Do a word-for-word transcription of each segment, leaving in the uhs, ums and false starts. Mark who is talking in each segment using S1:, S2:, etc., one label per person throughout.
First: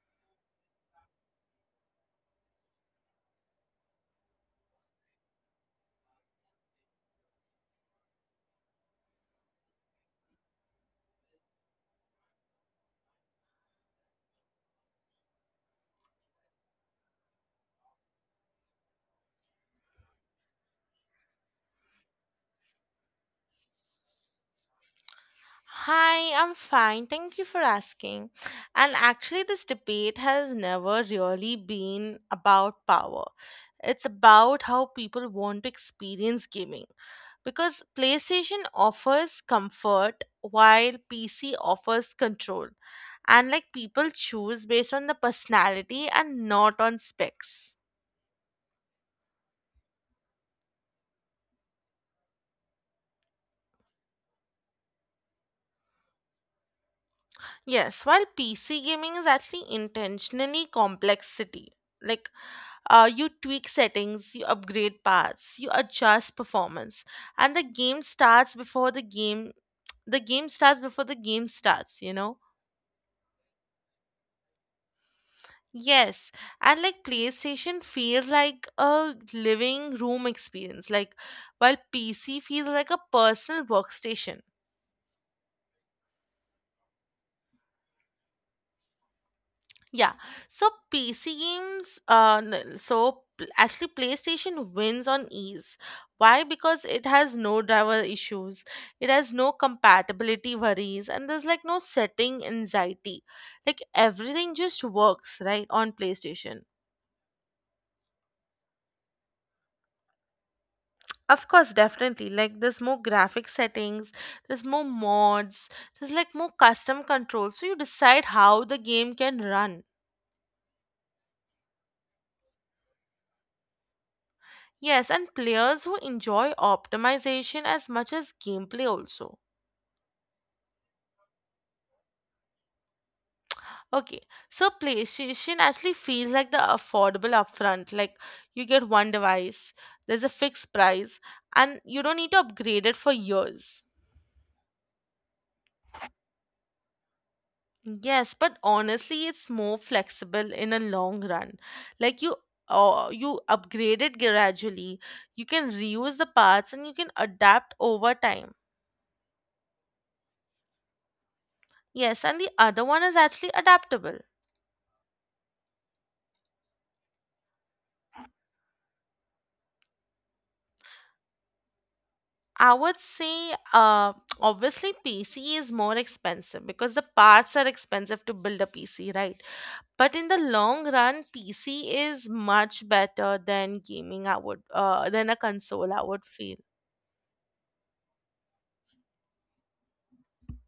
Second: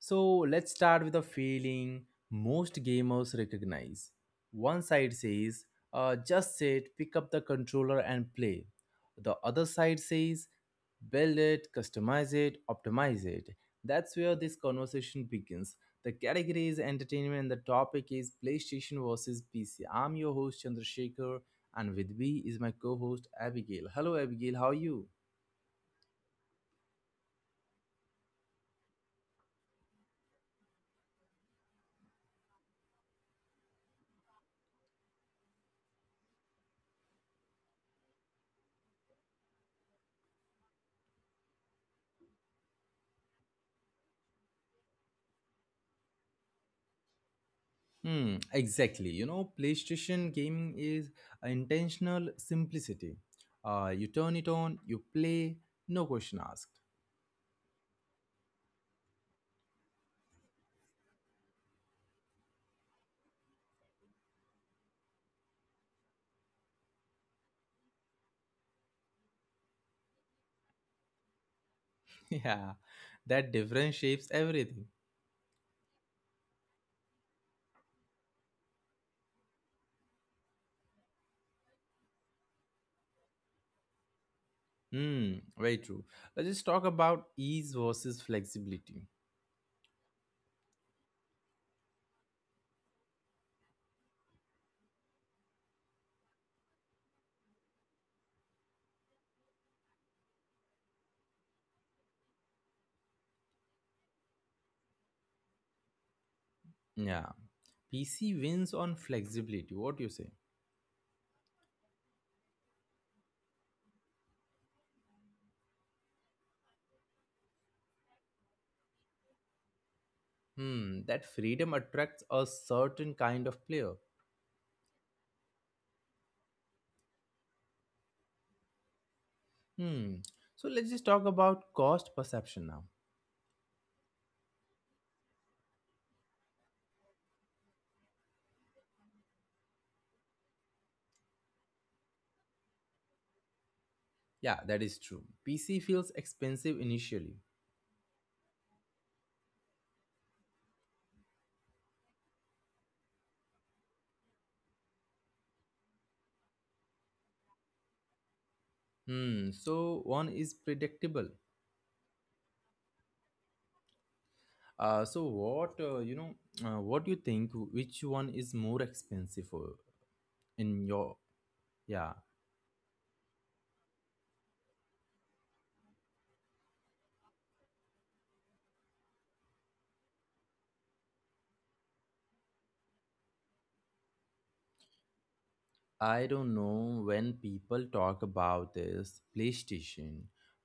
S1: So, let's start with a feeling most gamers recognize. One side says, uh, just sit, pick up the controller, and play. The other side says, build it, customize it, optimize it. That's where this conversation begins. The category is entertainment, and the topic is PlayStation versus P C. I'm your host, Chandrasekhar, and with me is my co host, Abigail. Hello, Abigail. How are you?
S2: Hi, I'm fine. Thank you for asking. And actually, this debate has never really been about power. It's about how people want to experience gaming. Because PlayStation offers comfort while P C offers control. And like people choose based on the personality and not on specs.
S1: Hmm, exactly. You know, PlayStation gaming is a intentional simplicity. Uh, you turn it on, you play, no question asked.
S2: Yes, while P C gaming is actually intentionally complexity. Like uh, you tweak settings, you upgrade paths, you adjust performance, and the game starts before the game. The game starts before the game starts. You know.
S1: Yeah, that difference shapes everything.
S2: Yes, and like PlayStation feels like a living room experience. Like while P C feels like a personal workstation.
S1: Hmm, very true. Let's just talk about ease versus flexibility.
S2: Yeah. So P C games, uh, n- so pl- actually PlayStation wins on ease. Why? Because it has no driver issues, it has no compatibility worries, and there's like no setting anxiety. Like everything just works, right, on PlayStation.
S1: Yeah, P C wins on flexibility. What do you say?
S2: Of course, definitely. Like there's more graphic settings, there's more mods, there's like more custom controls. So you decide how the game can run.
S1: Hmm, that freedom attracts a certain kind of player.
S2: Yes, and players who enjoy optimization as much as gameplay also.
S1: Hmm, so let's just talk about cost perception now.
S2: Okay, so PlayStation actually feels like the affordable upfront. Like you get one device, there's a fixed price, and you don't need to upgrade it for years.
S1: Yeah, that is true. P C feels expensive initially.
S2: Yes, but honestly, it's more flexible in a long run. Like you, uh, you upgrade it gradually. You can reuse the parts and you can adapt over time.
S1: Hmm. So one is predictable.
S2: Yes, and the other one is actually adaptable.
S1: Uh, so what uh, you know? Uh, what do you think? Which one is more expensive for in your? Yeah.
S2: I would say, uh, obviously, P C is more expensive because the parts are expensive to build a P C, right? But in the long run, P C is much better than gaming. I would, uh, than a console. I would
S1: I
S2: feel,
S1: don't know when people talk about this PlayStation,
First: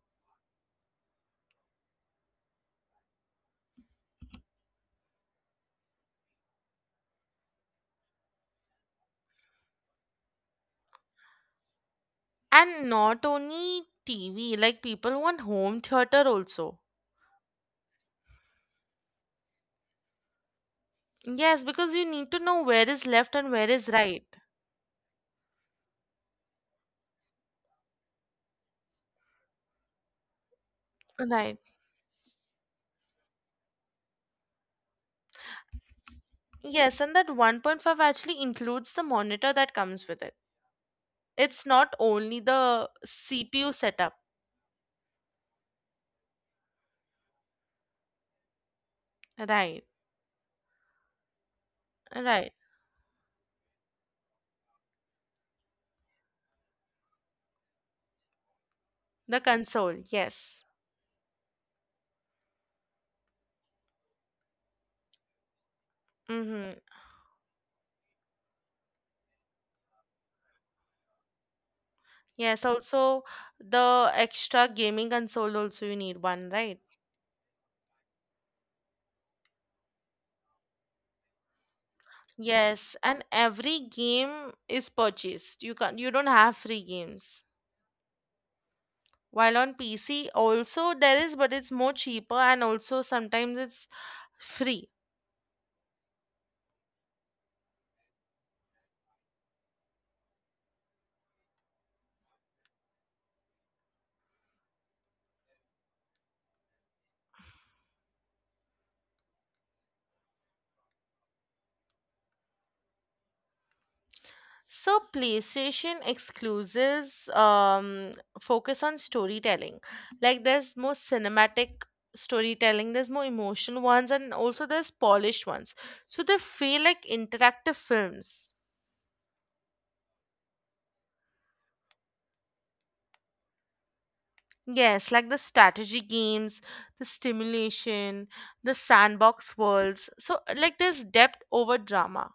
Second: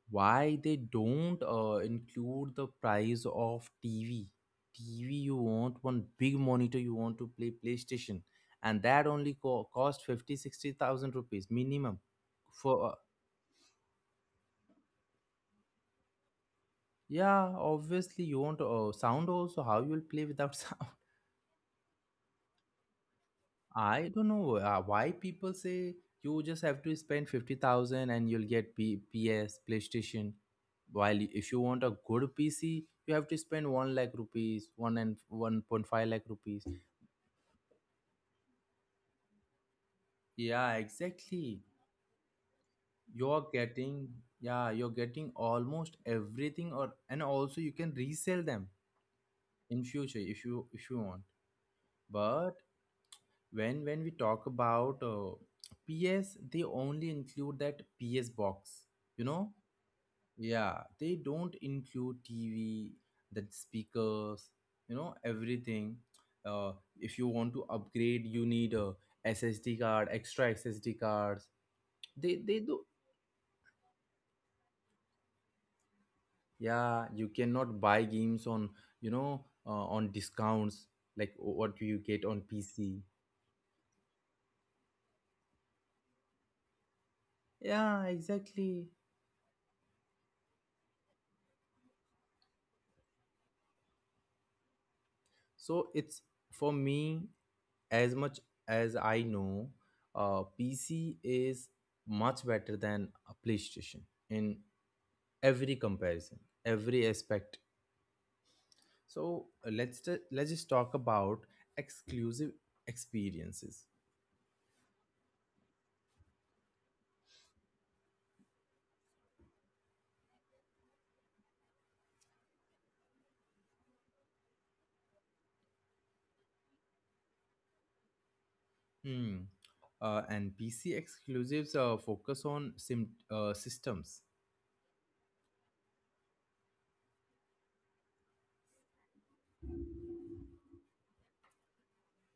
S1: why they don't uh, include the price of T V. T V, you want one big monitor, you want to play PlayStation, and that only co- cost fifty sixty thousand rupees minimum.
S2: and
S1: For uh,
S2: not only T V. Like people want home theater also.
S1: yeah, obviously, you want uh, sound also. How you will play without sound?
S2: Yes, because you need to know where is left and where is
S1: I
S2: right.
S1: don't know uh, why people say you just have to spend fifty thousand and you'll get P- PS, PlayStation. While if
S2: Right.
S1: you want a good P C, you have to spend one lakh rupees, one and one point five lakh rupees.
S2: Yes, and that one point five actually includes the monitor that comes with it.
S1: Yeah, exactly.
S2: It's not only the
S1: You're
S2: C P U
S1: getting,
S2: setup.
S1: yeah, you're getting almost everything or and also you can resell them in
S2: Right,
S1: future if you if you want.
S2: right.
S1: But when when we talk about uh, P S, they only include that P S box, you
S2: The
S1: know?
S2: console, yes.
S1: Yeah, they don't include T V, the speakers, you know, everything. Uh,
S2: Mm-hmm.
S1: if you want to upgrade, you need a S S D card, extra S S D cards. They they
S2: Yes,
S1: do.
S2: also the extra gaming console also you need one, right?
S1: Yeah, you cannot buy games on you know uh, on discounts like what you get on
S2: Yes,
S1: P C.
S2: and every game is purchased. You can't you don't have free games.
S1: Yeah, exactly.
S2: While on P C also there is, but it's more cheaper and also sometimes it's free.
S1: So it's for me as much as I know, uh, P C is much better than a PlayStation in every comparison, every aspect. So uh, let's t- let's just talk about exclusive experiences.
S2: So PlayStation exclusives um, focus on storytelling. Like there's more cinematic storytelling, there's more emotional ones, and also there's polished ones. So they feel like interactive films.
S1: Hmm. uh, and PC exclusives uh, focus on sim- uh, systems.
S2: Yes, like the strategy games, the stimulation, the sandbox worlds. So like there's depth over drama.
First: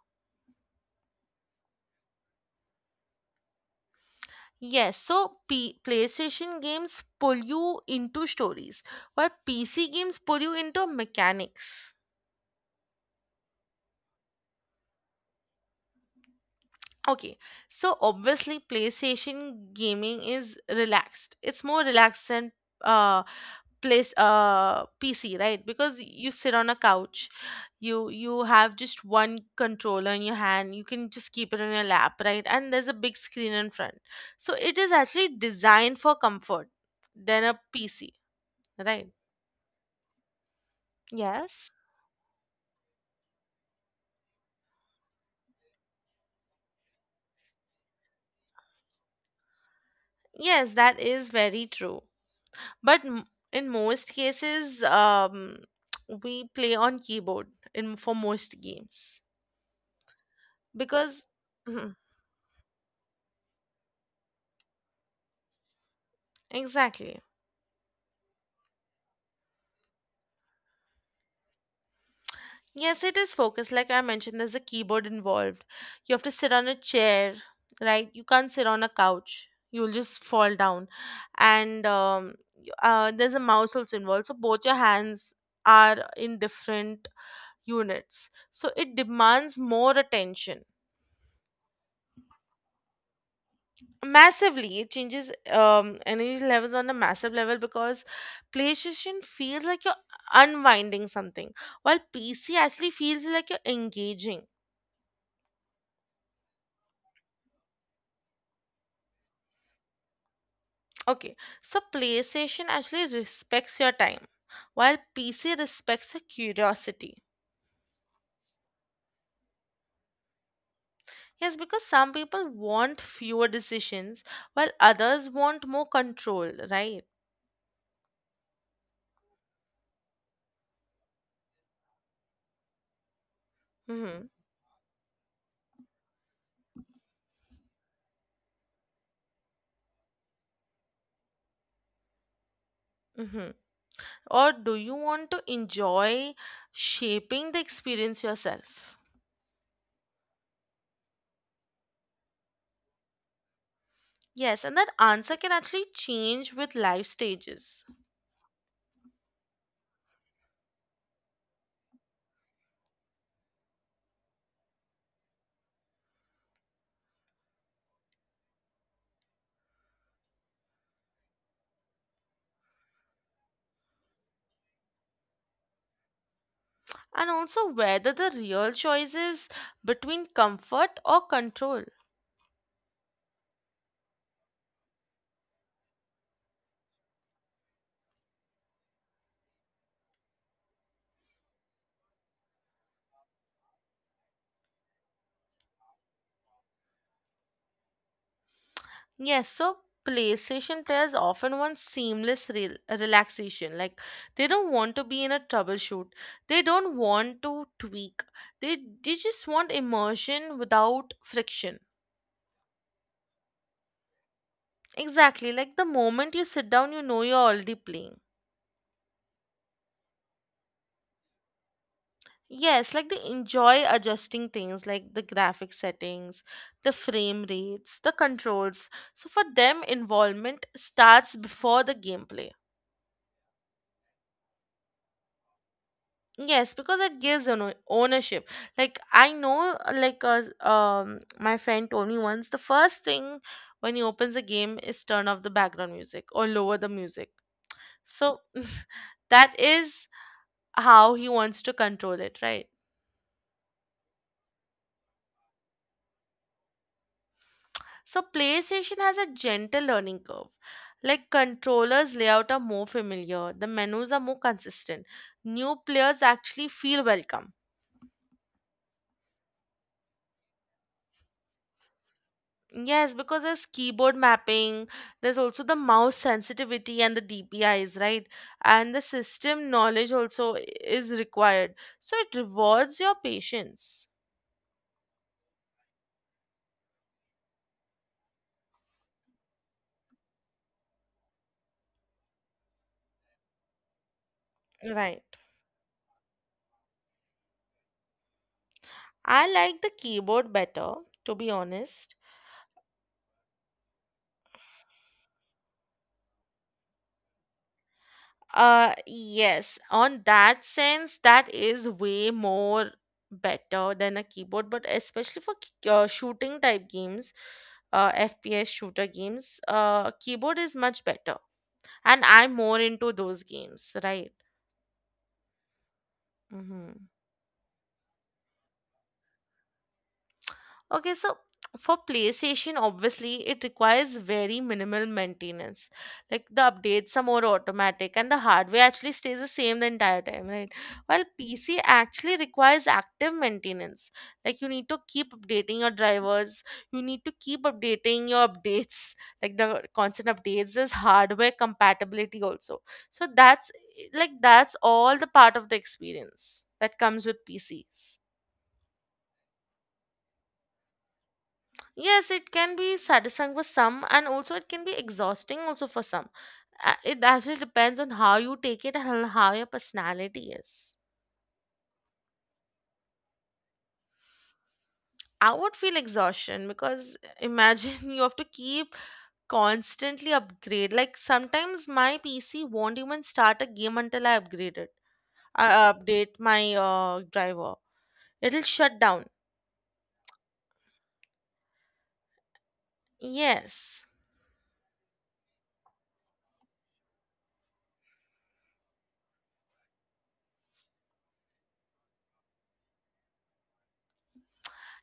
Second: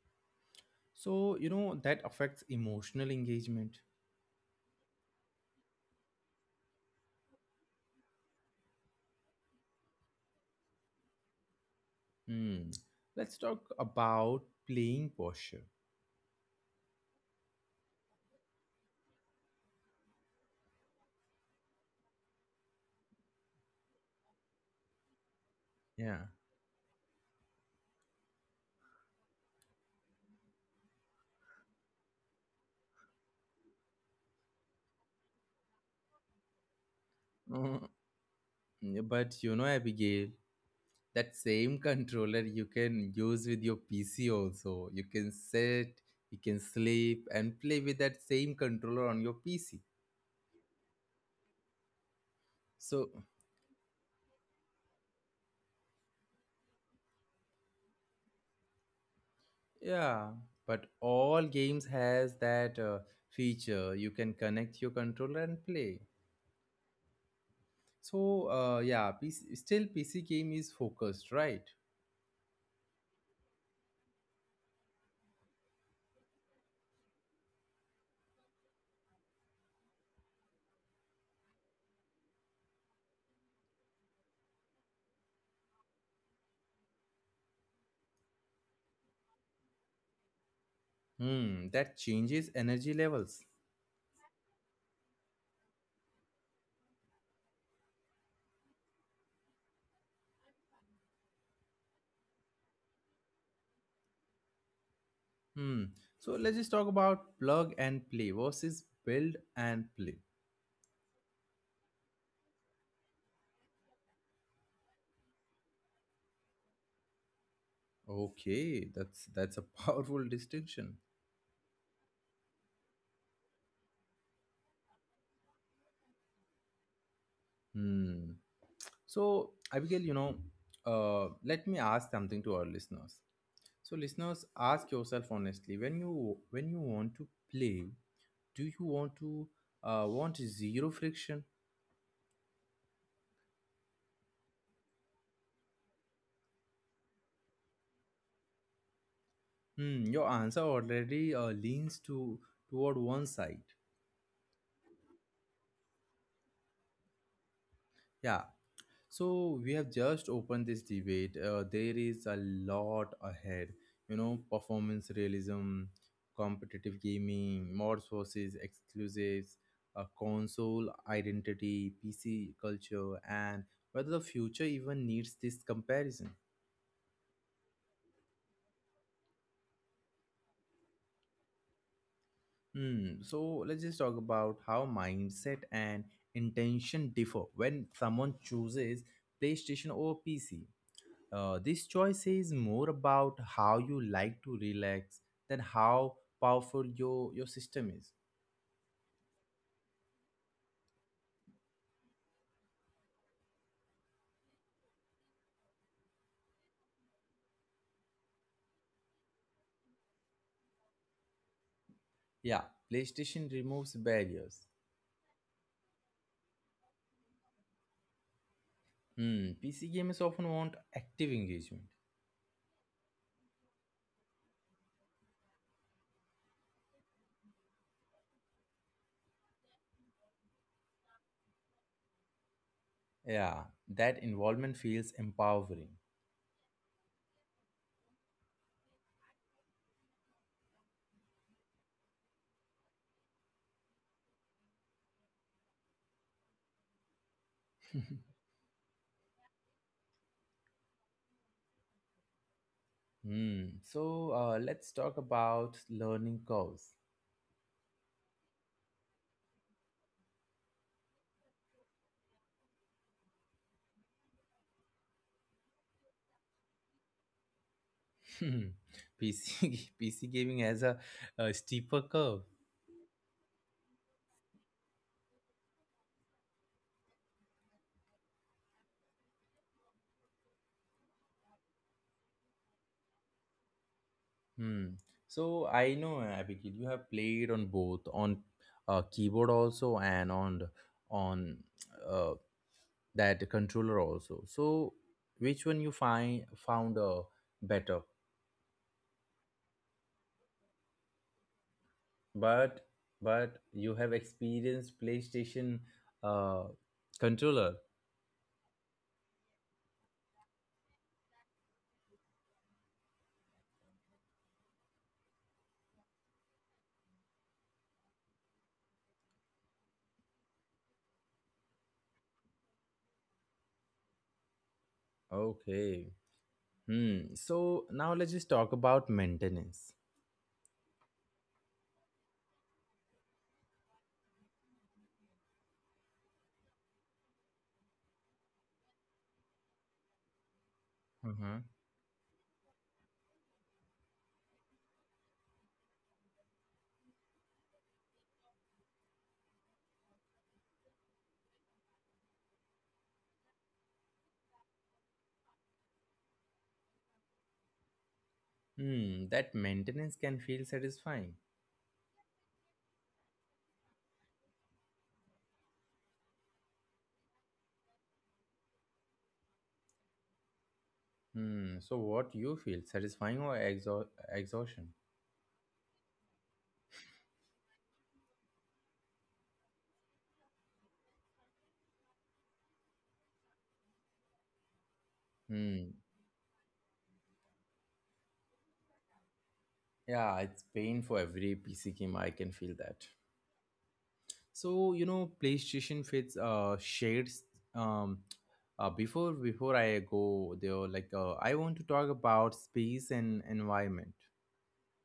S1: So you know that affects emotional engagement.
S2: Yes, so P- PlayStation games pull you into stories, while P C games pull you into mechanics.
S1: Hmm. Let's talk about playing posture.
S2: Okay, so obviously PlayStation gaming is relaxed. It's more relaxed than uh place uh P C, right? Because
S1: Yeah.
S2: you sit on a couch, you you have just one controller in your hand, you can just keep it on your lap, right? And there's a big screen in front. So it is actually designed for comfort than a P C,
S1: Uh,
S2: right?
S1: but you know, Abigail, that
S2: Yes.
S1: same controller you can use with your PC also. You can sit, you can sleep and play with that same controller on your PC.
S2: Yes, that is very true. But
S1: So
S2: m- in most cases um, we play on keyboard in for most games
S1: yeah, but
S2: because
S1: all games
S2: mhm,
S1: has that uh, feature. You can connect your controller and play.
S2: exactly.
S1: So uh, yeah, P C, still PC game is focused, right?
S2: Yes, it is focused like I mentioned, there's a keyboard involved. You have to sit on a chair, right? You can't sit on a couch, you'll just fall down. And um, y- uh, there's a mouse also involved, so both your hands are in different units, so it demands more attention.
S1: Hmm, that changes energy levels.
S2: Massively, it changes um energy levels on a massive level because PlayStation feels like you're unwinding something, while PC actually feels like you're engaging.
S1: Hmm, so let's just talk about plug and play versus build and play.
S2: Okay, so PlayStation actually respects your time, while PC respects your curiosity.
S1: Okay, that's that's a powerful distinction.
S2: Yes, because some people want fewer decisions while others want more control, right?
S1: Hmm. So, Abigail, you know, uh, let me ask something to our listeners. So,
S2: Mm-hmm.
S1: listeners, ask yourself honestly when you when you want to play, do you want to uh, want zero friction?
S2: Mm-hmm. Or do you want to enjoy shaping the experience yourself?
S1: Hmm, your answer already uh, leans to toward one side.
S2: Yes, and that answer can actually change with life stages.
S1: Yeah, So we have just opened this debate. Uh, there is a lot ahead. You know, performance realism, competitive gaming, mods versus exclusives, uh, console identity, P C culture, and whether the future even needs this comparison.
S2: And also whether the real choice is between comfort or control.
S1: Hmm. So let's just talk about how mindset and intention differ when someone chooses PlayStation over P C. Uh, this choice is more about how you like to relax than how powerful your, your system is.
S2: Yes, so PlayStation players often want seamless rel- relaxation. Like they don't want to be in a troubleshoot. They don't want to tweak. They they just want immersion without friction.
S1: Yeah, PlayStation removes barriers.
S2: Exactly. Like the moment you sit down, you know you're already playing.
S1: Hmm, P C gamers often want active engagement.
S2: Yes, like they enjoy adjusting things like the graphic settings, the frame rates, the controls. So for them, involvement starts before the gameplay.
S1: Yeah, that involvement feels empowering.
S2: Yes, because it gives an o- ownership. Like I know, uh, like uh, um, my friend told me once, the first thing when he opens a game is turn off the background music or lower the music. So that is how he wants to control it, right?
S1: Hmm, so uh, let's talk about learning curves.
S2: So PlayStation has a gentle learning curve. Like controllers layout are more familiar, the menus are more consistent. New players actually feel welcome.
S1: P C, P C gaming has a, a steeper curve.
S2: Yes, because there's keyboard mapping, there's also the mouse sensitivity and the D P Is, right? And the system knowledge also i- is required. So it rewards your patience.
S1: Hmm. So I know, uh, Abigail, you have played on both on uh, keyboard also and on the- on uh, that controller also. So
S2: Right.
S1: which one you find found, uh, better?
S2: I like the keyboard better, to be honest.
S1: But but you have experienced PlayStation uh, controller.
S2: Uh yes, on that sense, that is way more better than a keyboard, but especially for k- uh, shooting type games, uh, F P S shooter games, uh, keyboard is much better, and I'm more into those games, right?
S1: Okay.
S2: Mm-hmm.
S1: Hmm. So now let's just talk about maintenance.
S2: Okay, so for PlayStation, obviously, it requires very minimal maintenance. Like the updates are more automatic and the hardware actually stays the same the entire time, right? While
S1: Uh-huh.
S2: P C actually requires active maintenance. Like you need to keep updating your drivers, you need to keep updating your updates, like the constant updates. There's hardware compatibility also. So that's like that's all the part of the experience that comes with P Cs.
S1: Hmm. That maintenance can feel satisfying.
S2: Yes, it can be satisfying for some, and also it can be exhausting also for some. Uh, It actually depends on how you take it and on how your personality is.
S1: Hmm. So what you feel, satisfying or exha exhaustion?
S2: I would feel exhaustion because imagine you have to keep constantly upgrade. Like sometimes my P C won't even start a game until I upgrade it. I
S1: Hmm.
S2: update my uh, driver. It'll shut down.
S1: Yeah, it's pain for every P C game. I can feel that.
S2: Yes.
S1: So you know, PlayStation fits uh shades. Um, uh, before Before I go there, like uh, I want to talk about space and environment.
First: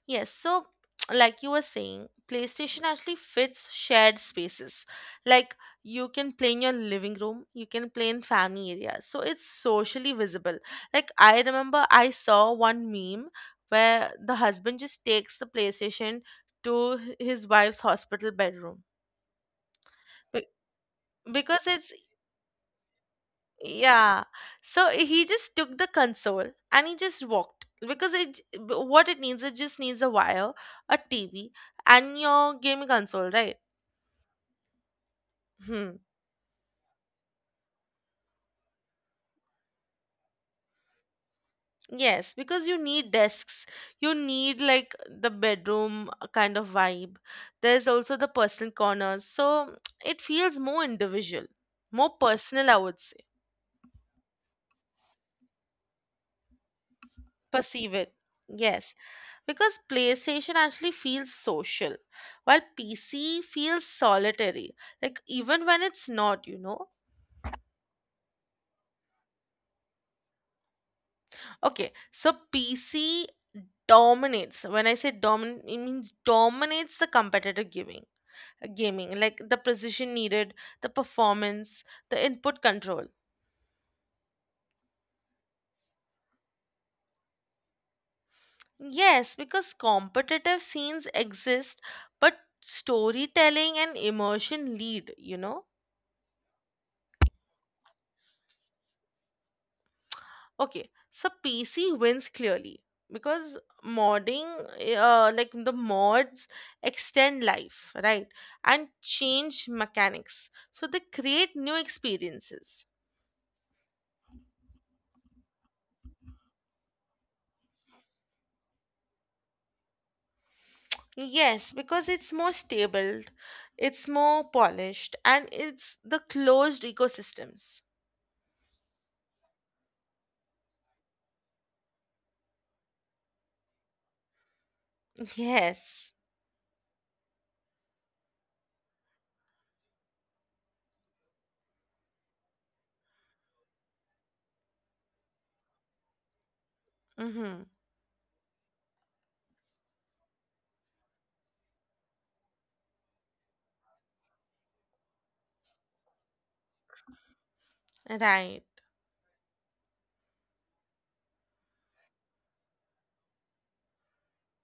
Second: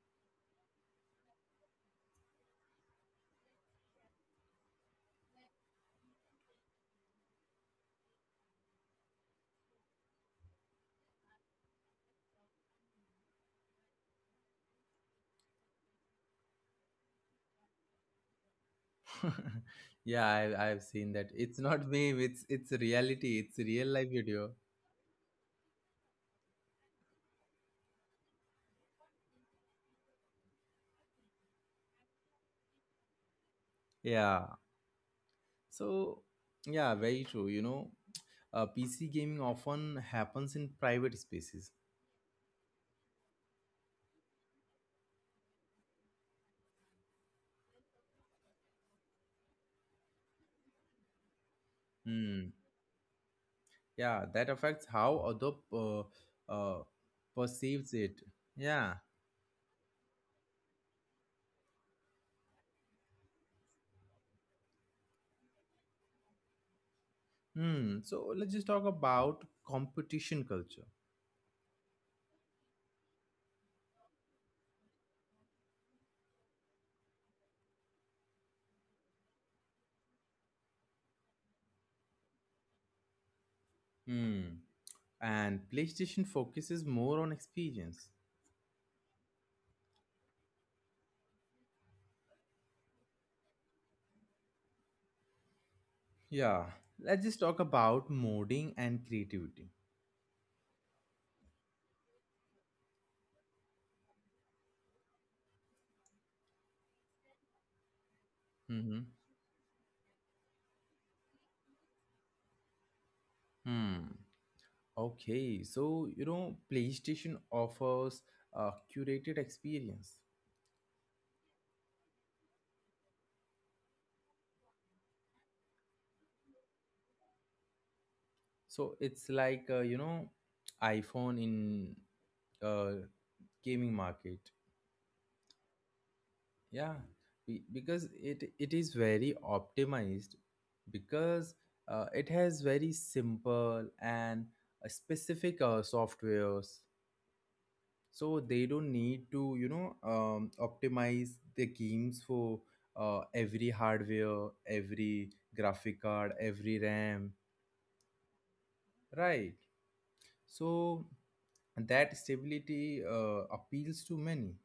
S2: Yes, so like you were saying, PlayStation actually fits shared spaces. Like you can play in your living room, you can play in family areas. So it's socially visible. Like I remember I saw one meme where the husband just takes the PlayStation to his wife's hospital bedroom.
S1: Yeah,
S2: Be-
S1: I, I've seen that. It's
S2: Because
S1: not
S2: it's.
S1: meme. It's it's reality. It's real life
S2: Yeah.
S1: video.
S2: So eh, he just took the console and he just walked because it j- b- what it needs it just needs a wire, a T V, and your gaming console, right?
S1: Yeah.
S2: Hmm.
S1: So yeah, very true. You know, uh, P C gaming often happens in private spaces.
S2: Yes, because you need desks. You need like the bedroom uh, kind of vibe. There's also the personal corners. So it feels more individual, more
S1: Hmm.
S2: personal, I would say.
S1: Yeah, that affects how other uh, uh, perceives
S2: Perceive it.
S1: it. Yeah.
S2: Yes. Because PlayStation actually feels social, while P C feels solitary, like even when it's not, you know.
S1: Hmm. So let's just talk about competition culture.
S2: Okay, so P C dominates. When I say dominate, it means dominates the competitive giving, gaming, like the precision needed, the performance, the input control.
S1: Hmm. And PlayStation focuses more on experience.
S2: Yes, because competitive scenes exist, but storytelling and immersion lead, you know.
S1: Yeah. Let's just talk about modding and creativity.
S2: Okay, so P C wins clearly because modding, uh, like the mods extend life, right? And
S1: Mm-hmm.
S2: change mechanics. So they create new experiences.
S1: Hmm. Okay. So you know, PlayStation offers a curated experience.
S2: Yes, because it's more stable, it's more polished, and it's the closed ecosystems.
S1: So it's like uh, you know, iPhone in uh, gaming market.
S2: Yes.
S1: Yeah, be- because it it is very optimized because uh, it has very simple and uh, specific uh, softwares.
S2: Mm-hmm.
S1: So they don't need to you know um, optimize the games for uh, every hardware, every graphic card, every RAM,
S2: Right.
S1: right? So and that stability uh, appeals to many.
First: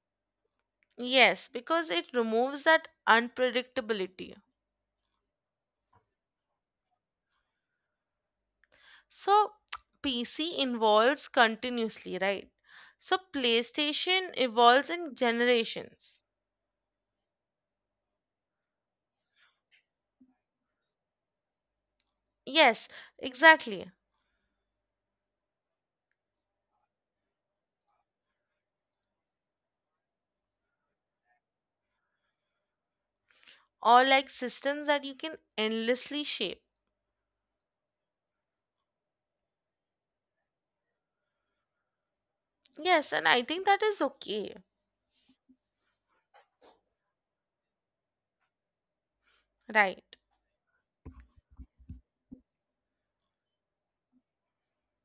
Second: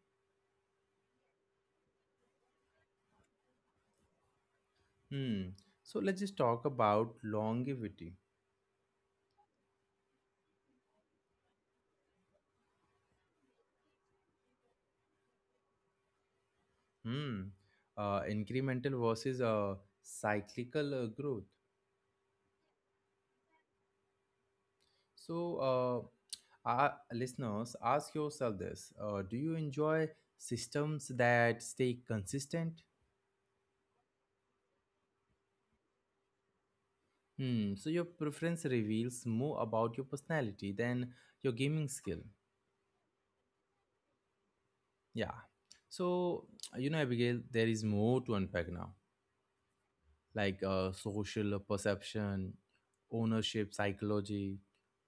S2: Yes, because it removes that unpredictability.
S1: Hmm. So let's just talk about longevity.
S2: So P C evolves continuously, right? So PlayStation evolves in generations.
S1: Hmm. Uh, incremental versus uh, cyclical uh, growth.
S2: Yes, exactly.
S1: So, uh, our listeners, ask yourself this: uh, Do you enjoy systems that stay consistent?
S2: Or like systems that you can endlessly shape.
S1: Hmm. So your preference reveals more about your personality than your gaming skill.
S2: Yes, and I think that is okay,
S1: Yeah. So you know, Abigail, there is more to unpack now.
S2: right?
S1: Like uh, social perception, ownership psychology,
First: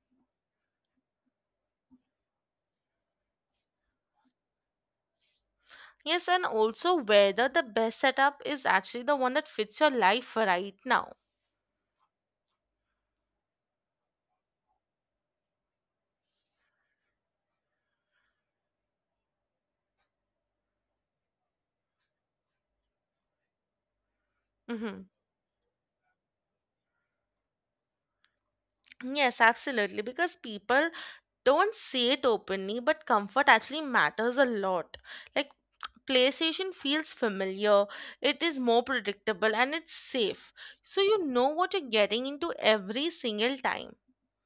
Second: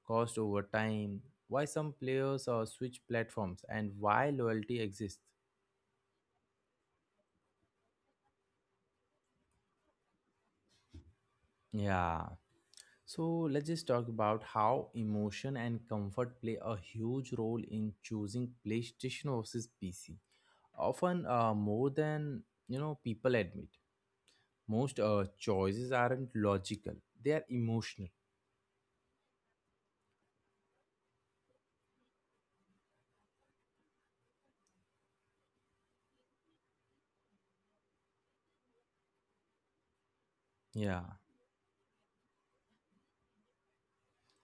S1: cost over time, why some players uh, switch platforms, and why loyalty exists.
S2: Yes, and also whether the best setup is actually the one that fits your life right now.
S1: Yeah. So let's just talk about how emotion and comfort play a huge role in choosing PlayStation versus P C. Often uh, more than you know people admit. Most
S2: Hmm.
S1: uh, choices aren't logical; they are emotional.
S2: Yes, absolutely. Because people don't say it openly, but comfort actually matters a lot. Like, PlayStation feels familiar, it is more predictable, and it's safe. So,
S1: Yeah,
S2: you know what you're getting into every single time.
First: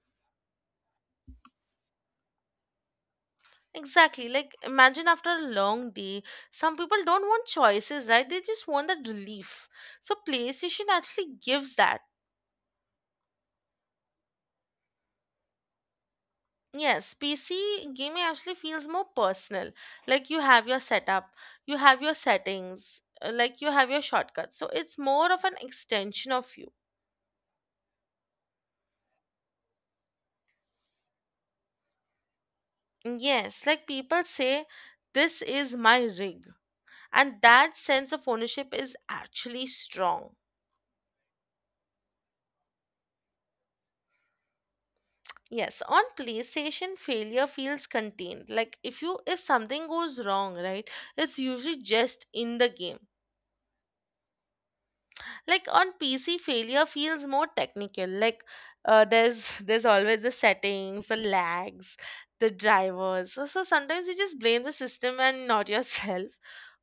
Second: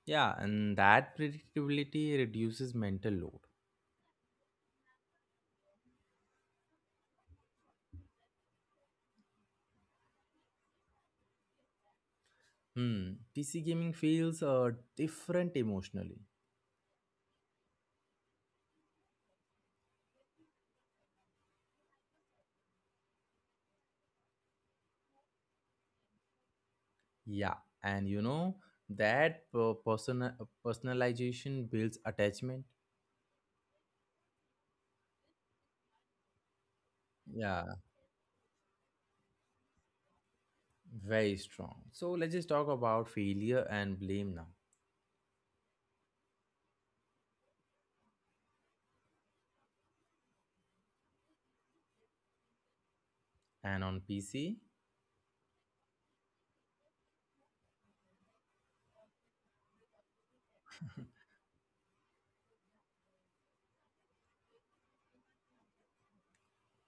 S1: yeah, and that predictability reduces mental load.
S2: Exactly. Like, imagine after a long day, some people don't want choices, right? They just want that relief. So, PlayStation actually gives that.
S1: Hmm, P C gaming feels uh, different emotionally.
S2: Yes, P C gaming actually feels more personal. Like you have your setup, you have your settings, uh, like you have your shortcuts. So it's more of an extension of you.
S1: Yeah, and you know that per- personal personalization builds attachment.
S2: Yes, like people say, this is my rig. And
S1: Yeah,
S2: that sense of ownership is actually strong.
S1: very strong. So let's just talk about failure and blame now.
S2: Yes, on PlayStation, failure feels contained. Like if you if something goes wrong, right, it's usually just in the game.
S1: And on P C,
S2: Like on PC failure feels more technical. Like uh, there's there's always the settings, the lags, the drivers. So, so sometimes you just blame the system and not yourself.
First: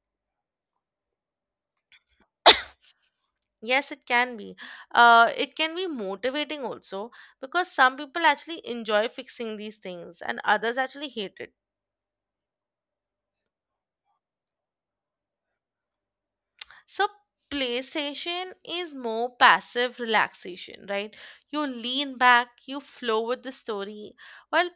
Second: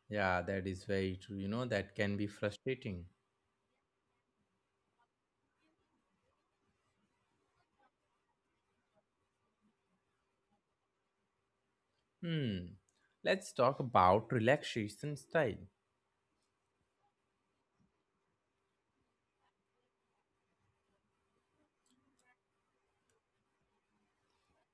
S1: yeah, that is very true. You know that can be frustrating.
S2: Yes, it can be. Uh, it can be motivating also, because some people actually enjoy fixing these things and others actually hate it.
S1: Hmm. Let's talk about relaxation style.
S2: So PlayStation is more passive relaxation, right? You lean back, you flow with the story, while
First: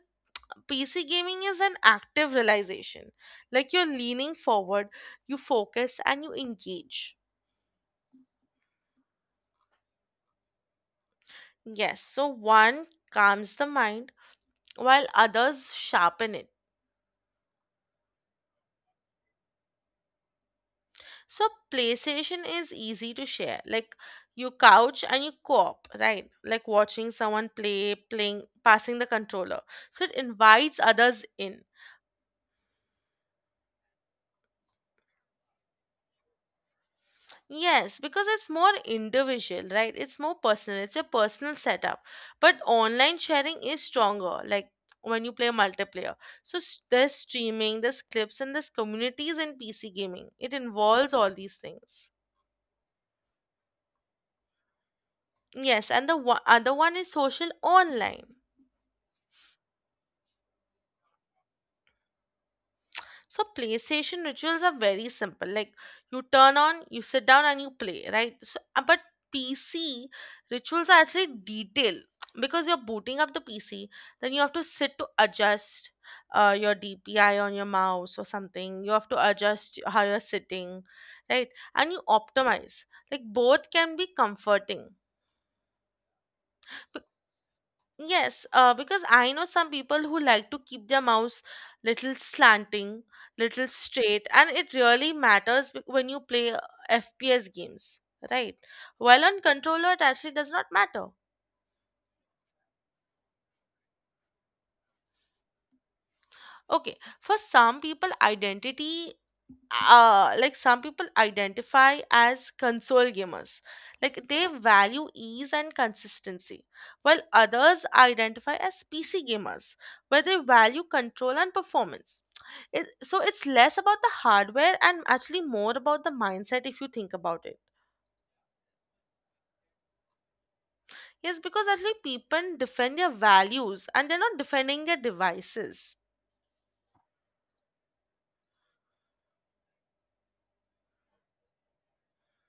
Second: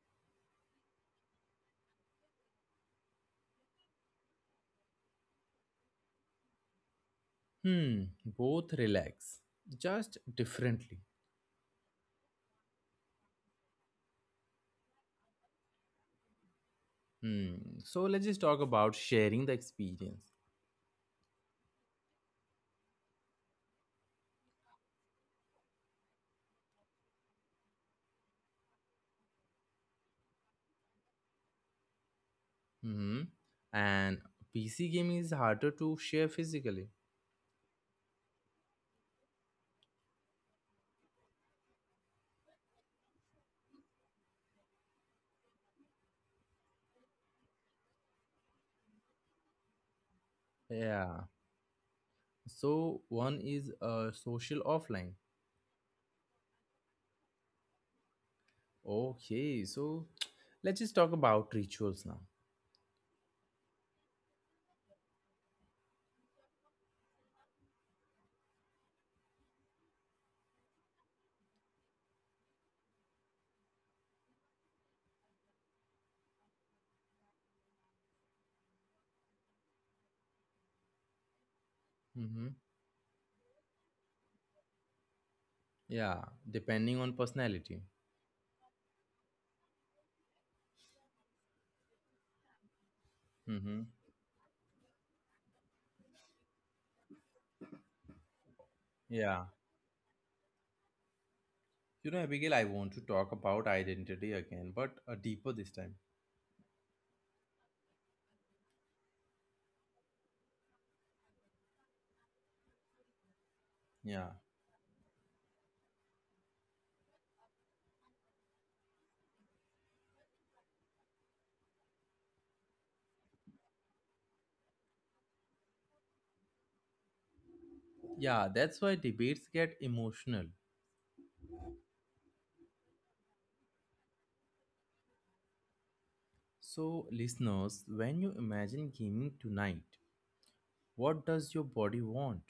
S2: P C gaming is an active realization. Like you're leaning forward, you focus and you engage.
S1: Hmm, both relax, just differently.
S2: Yes, so one calms the mind while others sharpen it.
S1: Hmm. So let's just talk about sharing the experience.
S2: So PlayStation is easy to share. Like you couch and you co-op, right? Like watching someone play, playing, passing the controller. So it invites others in.
S1: Hmm. And P C game is harder to share physically.
S2: Yes, because it's more individual, right? It's more personal. It's a personal setup. But online sharing is stronger, like when you play multiplayer. So s- there's streaming, there's clips, and there's communities in P C gaming. It involves
S1: Yeah.
S2: all these things.
S1: So one is uh, social offline.
S2: Yes, and the one, other one is social online.
S1: Okay. So let's just talk about rituals now.
S2: So PlayStation rituals are very simple. Like you turn on, you sit down and you play, right? So uh, but P C rituals are actually detailed because you're booting up the P C, then you have to sit to adjust uh, your D P I on your mouse or something. You have to adjust how you're sitting, right? And you
S1: Mm-hmm.
S2: optimize. Like both can be comforting.
S1: Yeah. Depending on personality.
S2: Yes, uh, because I know some people who like to keep their mouths little slanting, little
S1: Mm-hmm.
S2: straight, and it really matters w- when you play uh, F P S games, right? While on
S1: Yeah.
S2: controller, it actually does not matter.
S1: You know, Abigail, I want to talk about identity again, but uh, deeper this time.
S2: Okay, for some people, identity, uh like some people identify as console gamers, like
S1: Yeah.
S2: they value ease and consistency, while others identify as PC gamers where they value control and performance. It, so it's less about the hardware and actually more about the mindset if you think about it.
S1: Yeah. That's why debates get emotional.
S2: Yes, because actually people defend their values and they're not defending their devices.
S1: So, listeners, when you imagine gaming tonight, what does your body want?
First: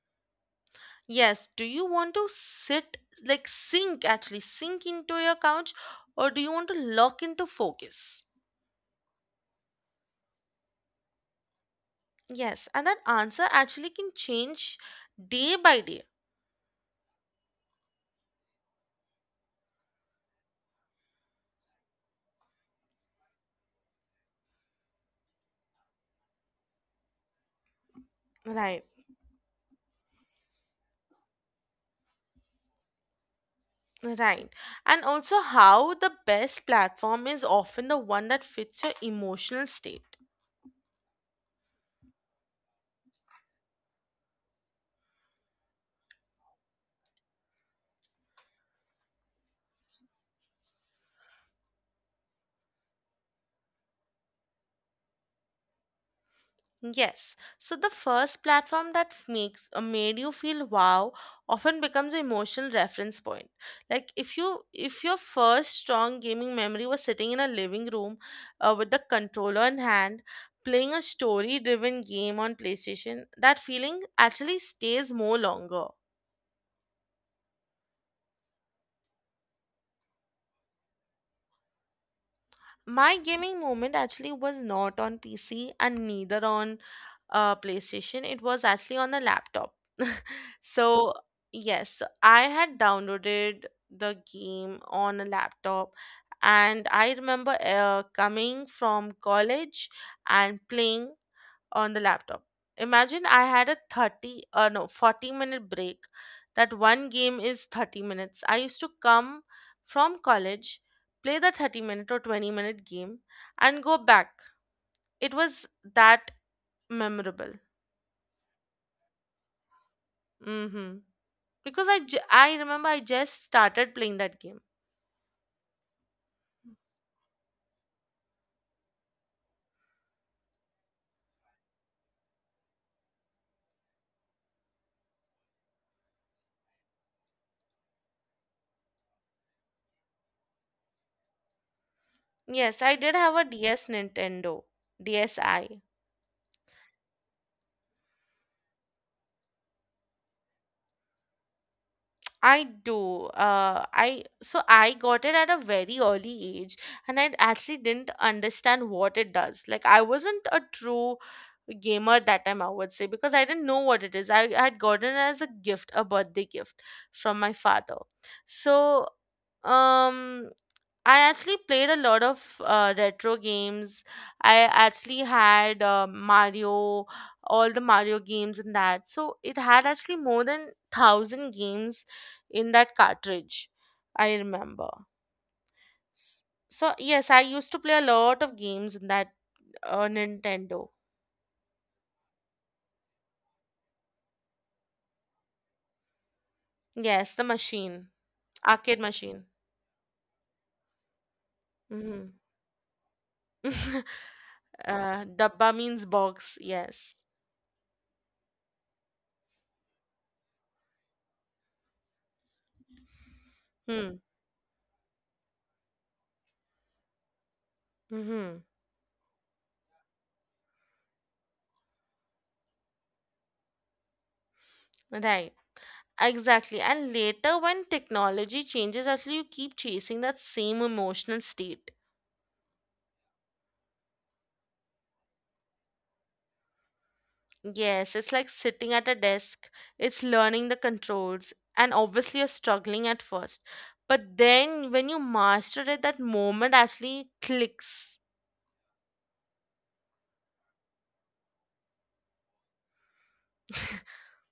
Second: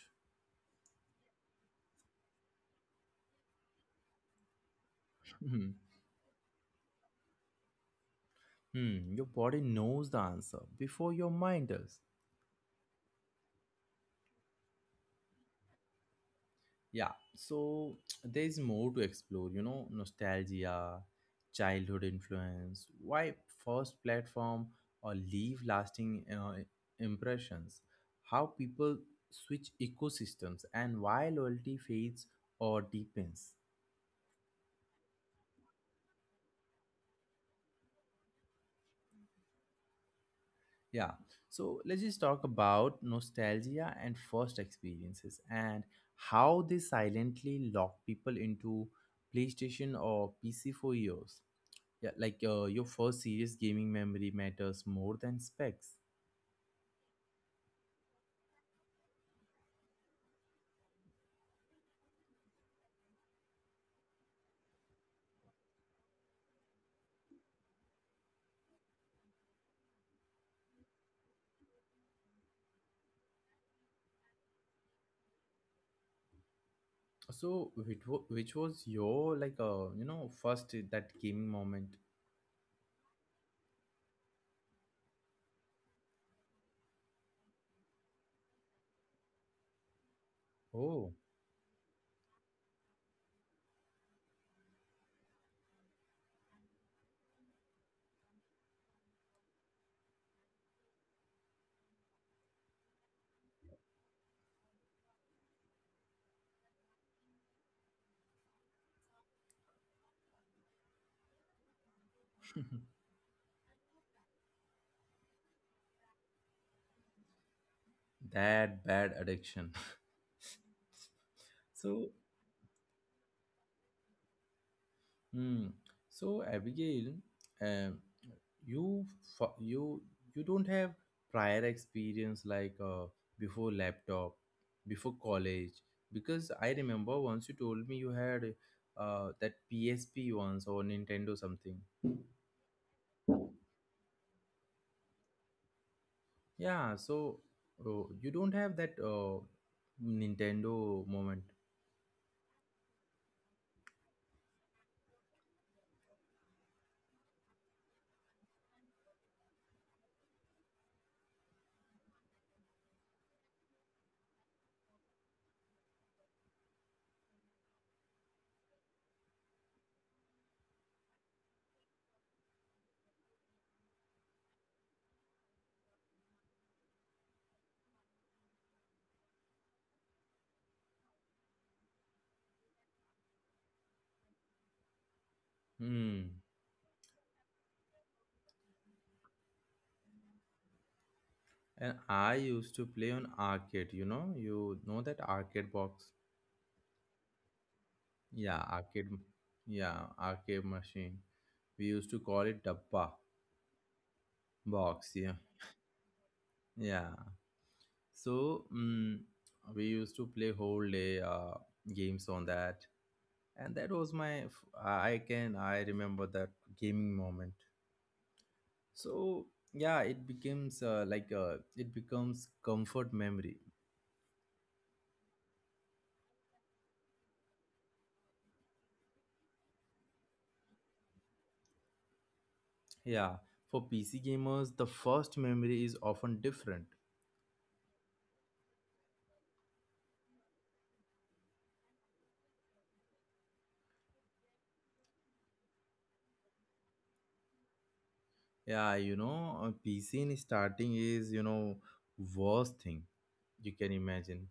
S2: Yes. Do you want to sit, like sink, actually sink into your couch, or do you want to lock into focus?
S1: Hmm, your body knows the answer before your mind does.
S2: Yes. And that answer actually can change day by day.
S1: Yeah, so there is more to explore, you know, nostalgia, childhood influence, why first platform or leave lasting uh, impressions, how
S2: Right.
S1: people switch ecosystems, and why loyalty fades or deepens.
S2: Right. And also, how the best platform is often the one that fits your emotional state.
S1: Yeah. So let's just talk about nostalgia and first experiences and how they silently lock people into PlayStation or P C for years. Yeah, like uh, your first serious gaming memory matters more than specs.
S2: Yes. So the first platform that f- makes uh, made you feel wow often becomes an emotional reference point. Like if you if your first strong gaming memory was sitting in a living room uh, with the controller in hand playing a story driven game on PlayStation, that feeling actually stays more longer.
S1: So which, wa- which was your like uh, you know first that gaming moment?
S2: My gaming moment actually was not on PC and neither on uh, PlayStation. It was actually on the laptop. So
S1: Oh,
S2: yes, I had downloaded the game on a laptop, and I remember uh, coming from college and playing on the laptop. Imagine I had a thirty, uh no, forty minute break. That one game is thirty minutes. I used to come from college, play the thirty minute or twenty minute game and go back. It was that memorable.
S1: that bad addiction.
S2: Mhm. Because I
S1: So.
S2: ju- I remember I just started playing that game.
S1: Hmm. So, Abigail, um, you fo- you you don't have prior experience, like uh, before laptop, before college, because I remember once you told me you had uh, that P S P once or Nintendo something.
S2: Yes, I did have a D S Nintendo DSi.
S1: Yeah. So uh, you don't have that uh, Nintendo moment.
S2: I do. Uh, I so I got it at a very early age, and I actually didn't understand what it does. Like I wasn't a true gamer at that time, I would say, because I didn't know what it is. I had gotten it as a gift, a birthday gift from my father. So, um, I actually played a lot of uh, retro games. I actually had uh, Mario, all the Mario games and that. So it had actually more than thousand games in that cartridge. I remember.
S1: Hmm.
S2: S- So yes, I used to play a lot of games in that uh, Nintendo.
S1: And I used to play on arcade. You know, you know that arcade box.
S2: Yes, the machine,
S1: Yeah,
S2: arcade
S1: arcade.
S2: machine.
S1: Yeah, arcade machine. We used to
S2: Hmm.
S1: call it dabba box.
S2: Uh,
S1: Yeah,
S2: dabba means box.
S1: yeah.
S2: Yes.
S1: So mm we used to play whole day uh, games on that, and that
S2: Hmm.
S1: was my. F- I can I remember that gaming moment.
S2: Mm-hmm.
S1: So yeah, it becomes uh, like uh, it becomes comfort memory.
S2: Right. Exactly. And later, when technology changes, actually, you keep chasing that same emotional state.
S1: Yeah, for P C gamers, the first memory is often different.
S2: Yes, it's like sitting at a desk. It's learning the controls and obviously you're struggling at first. But then when you master it, that moment actually clicks.
S1: Yeah, you know, uh, P C in starting is, you know, worst thing you can imagine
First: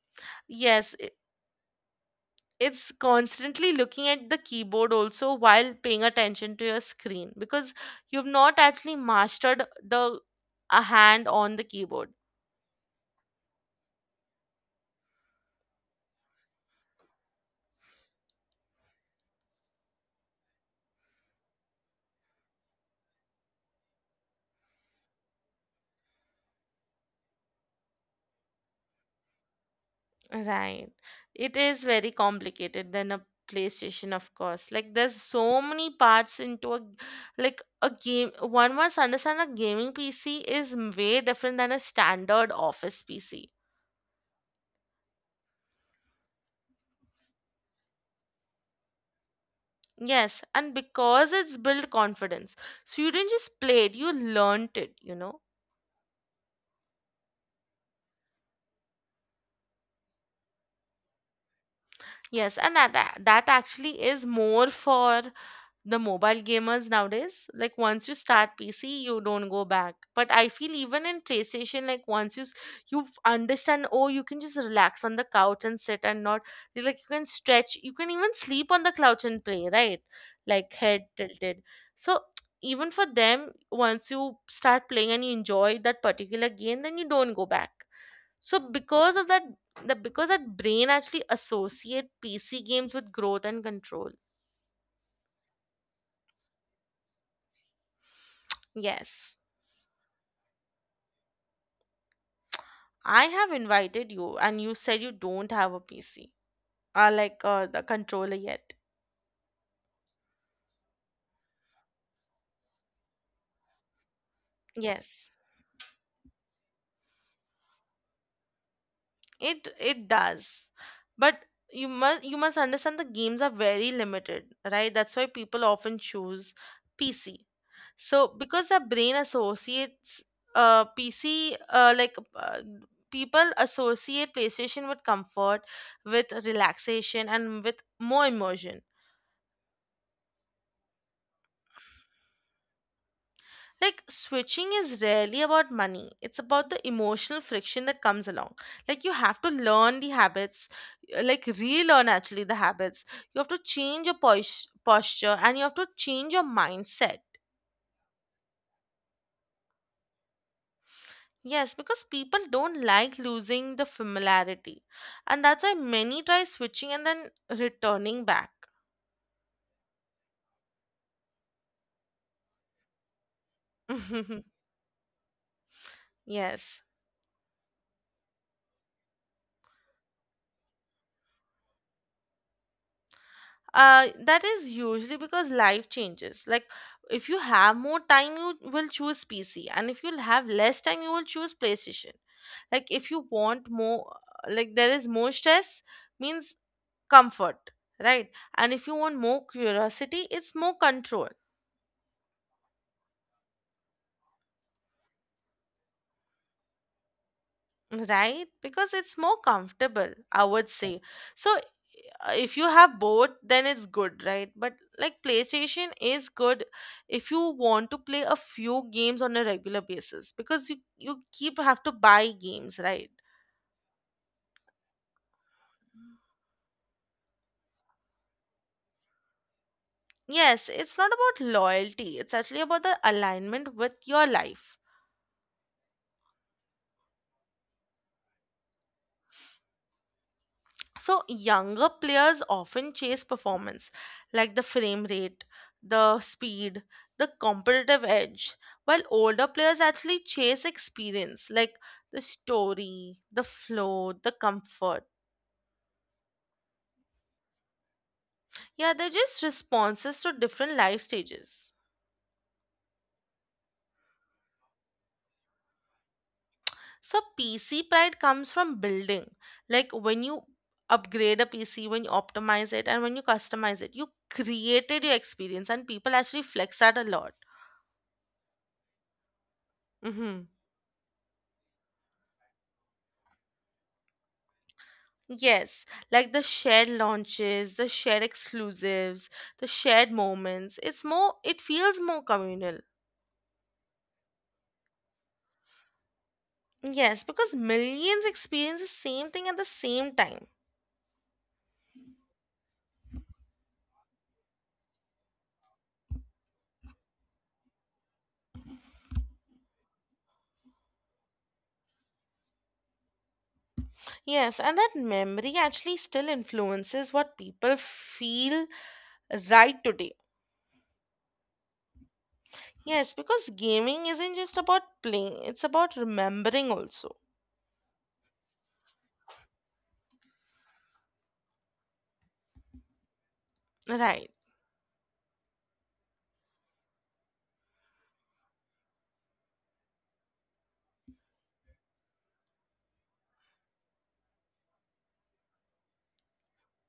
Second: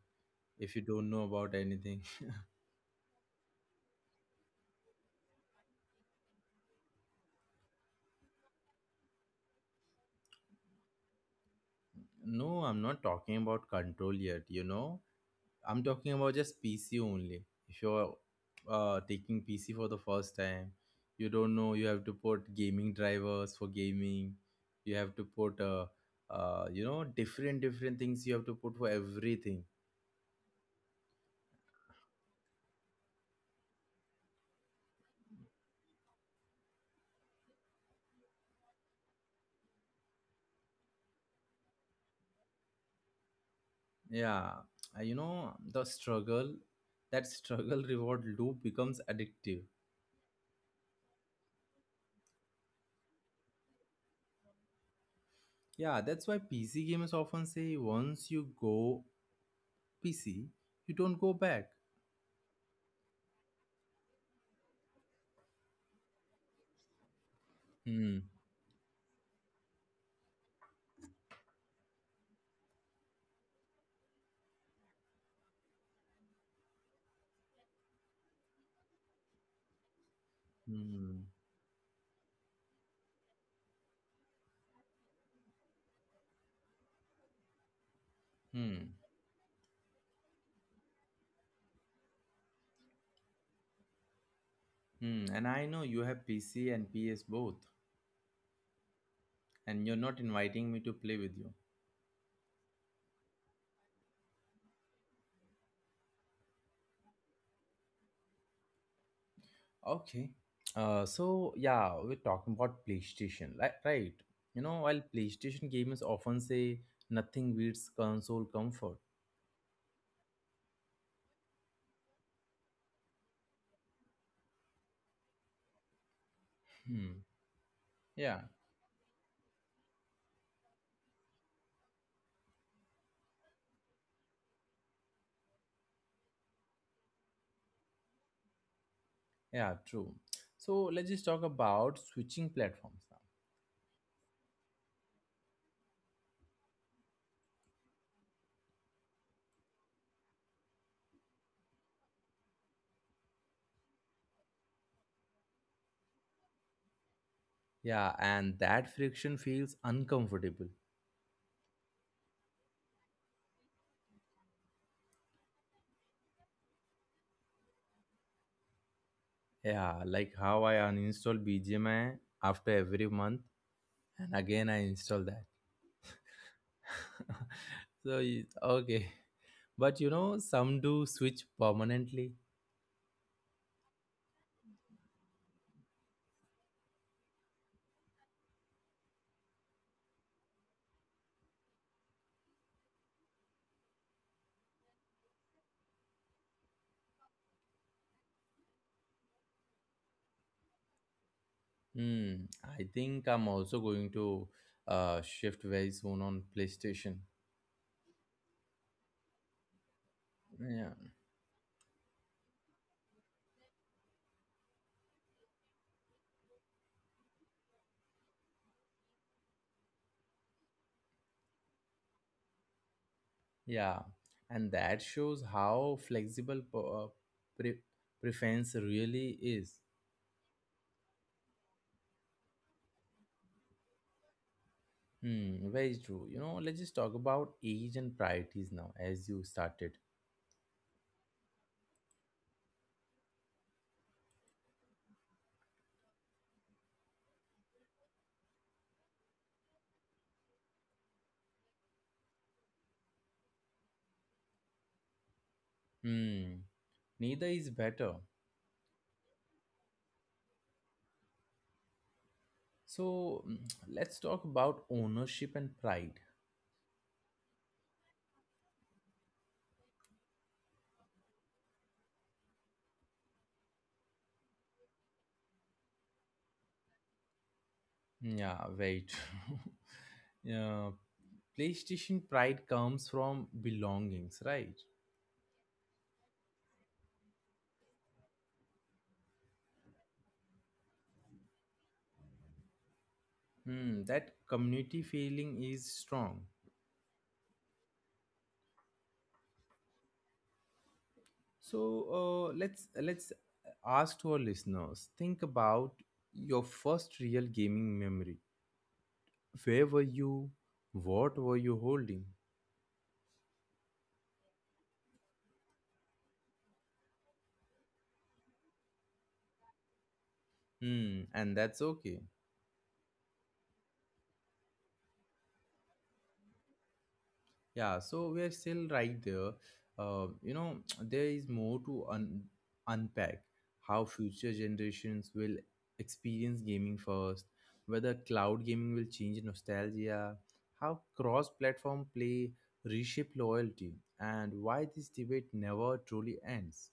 S1: if you
S2: Yes,
S1: don't
S2: i-
S1: know about anything.
S2: it's constantly looking at the keyboard also while paying attention to your screen because you've not actually mastered the a hand on the keyboard.
S1: No, I'm not talking about control yet, you know. I'm talking about just P C only. If you're uh, taking P C for the first time, you don't know, you have to put gaming drivers for gaming. You have to put, uh, uh, you know, different, different things you have to put for everything.
S2: Right. It is very complicated than a PlayStation, of course. Like there's so many parts into a like a game. One must understand a gaming P C is m- way different than a standard office P C.
S1: Yeah, uh, you know, the struggle, that struggle reward loop becomes addictive.
S2: Yes, and because it's built confidence. So you didn't just play it, you learnt it, you know.
S1: Yeah, that's why P C gamers often say once you go P C, you don't go back.
S2: Yes, and that that that actually is more for the mobile gamers nowadays. Like once you
S1: Hmm.
S2: start PC, you don't go back, but I feel even in PlayStation, like once you s- you f- understand, oh, you can just relax on the couch and sit, and not like you can stretch, you can even sleep on the couch and play, right, like head
S1: Hmm.
S2: tilted. So even for them, once you start playing and you enjoy that particular game, then you don't go back. So
S1: Hmm.
S2: because of that, the because that brain actually associate PC games with growth and control.
S1: Hmm. And I know you have P C and P S both,
S2: Yes,
S1: and you're not inviting me to play with you.
S2: I have invited you, and you said you don't have a P C, uh, like uh, the controller yet.
S1: Okay. Uh, so yeah, we're talking about PlayStation, like right? You know, while
S2: Yes,
S1: PlayStation gamers often say nothing beats console comfort.
S2: it it does, but you must you must understand the games are very limited, right? That's why people often choose
S1: Hmm.
S2: P C. So
S1: Yeah,
S2: because our brain associates uh P C, uh, like uh, people associate PlayStation with comfort, with relaxation, and with more immersion.
S1: Yeah, true. So let's just talk about switching platforms now.
S2: Like switching is rarely about money. It's about the emotional friction that comes along. Like you have to learn the habits, uh, like relearn actually the habits. You have to change your pos- posture and you have to change your mindset.
S1: Yeah, and that friction feels uncomfortable.
S2: Yes, because people don't like losing the familiarity. And that's why many try switching and then returning back.
S1: Yeah, like how I uninstall B G M I after every month and again I install that.
S2: Yes.
S1: so, you- okay. But you know, some do switch permanently.
S2: uh that is usually because life changes, like if you have more time you will choose PC, and if you'll have less time you will choose PlayStation. Like if you want more, like there is more stress means comfort, right, and if you want more curiosity, it's more control.
S1: Hmm, I think I'm also going to uh, shift very soon on PlayStation.
S2: Right? Because it's more comfortable, I would
S1: Yeah.
S2: say. So uh, if you have both, then it's good, right? But like PlayStation is good if you want to play a few games on a regular basis because you, you keep have to buy games, right?
S1: Yeah, and that shows how flexible po- uh, pre- preference really is.
S2: Yes, it's not about loyalty. It's actually about the alignment with your life.
S1: Hmm, very true. You know, let's just talk about age and priorities now, as you started.
S2: So younger players often chase performance, like the frame rate, the speed, the competitive edge, while older players actually chase experience, like the story, the flow, the comfort.
S1: Hmm, neither is better.
S2: Yeah, they're just responses to different life stages.
S1: So mm, let's talk about ownership and pride.
S2: So P C pride comes from building, like when you upgrade a P C, when you optimize it, and when you customize it, you created your experience, and people actually flex that a lot.
S1: Yeah, very true.
S2: Mm-hmm.
S1: Yeah, PlayStation pride comes from belongings, right?
S2: Yes, like the shared launches, the shared exclusives, the shared moments. It's more, it feels more communal.
S1: Hmm, that community feeling is strong.
S2: Yes, because millions experience the same thing at the same time.
S1: So uh, let's let's ask to our listeners. Think about your first real gaming memory. Where were you? What were you holding?
S2: Yes, and that memory actually still influences what people feel right today.
S1: Hmm, and that's okay.
S2: Yes, because gaming isn't just about playing, it's about remembering also.
S1: Yeah, so we are still right there. Uh, you know, there is more to un- unpack how
S2: Right.
S1: future generations will experience gaming first, whether cloud gaming will change nostalgia, how cross platform play reshape loyalty, and why this debate never truly ends.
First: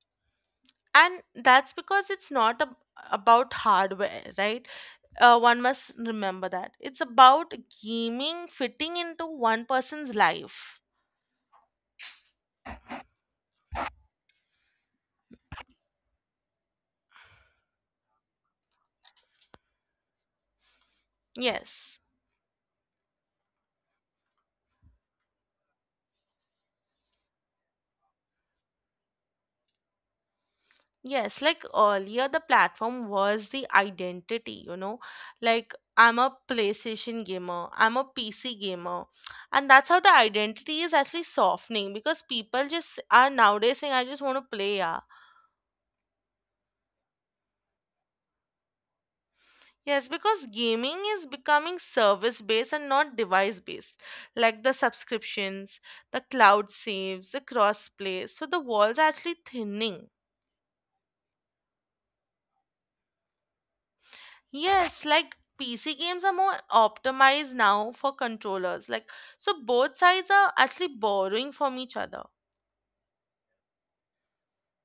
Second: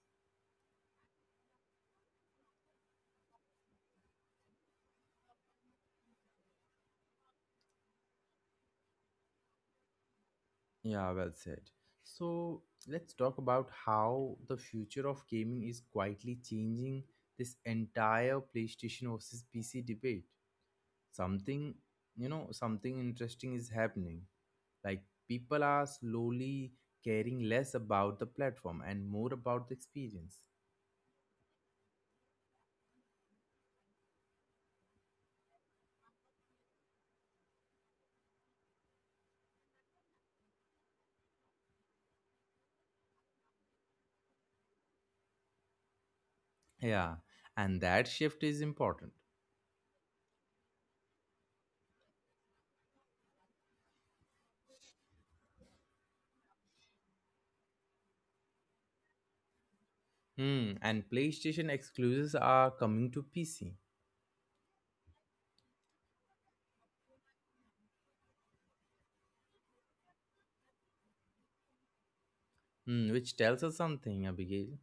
S2: And that's because it's not ab- about hardware, right? Uh, one must remember that it's about gaming fitting into one person's life.
S1: Yeah, well said. So let's talk about how the future of gaming is quietly changing this entire PlayStation versus P C debate. Something
S2: Yes.
S1: You know, something interesting is happening, like people are slowly caring less about the platform and more about the experience.
S2: Yes, like earlier the platform was the identity, you know, like I'm a PlayStation gamer, I'm a PC gamer. And that's how the identity is actually softening because people just are nowadays saying I just want to play. Yeah.
S1: Yeah, and that shift is important.
S2: Yes, because gaming is becoming service based and not device based, like the subscriptions, the cloud saves, the crossplay. So the walls are actually thinning.
S1: Hmm, and PlayStation exclusives are coming to PC.
S2: Yes, like P C games are more optimized now for controllers. Like so both sides are actually borrowing from each other.
S1: Hmm, which tells us something, Abigail.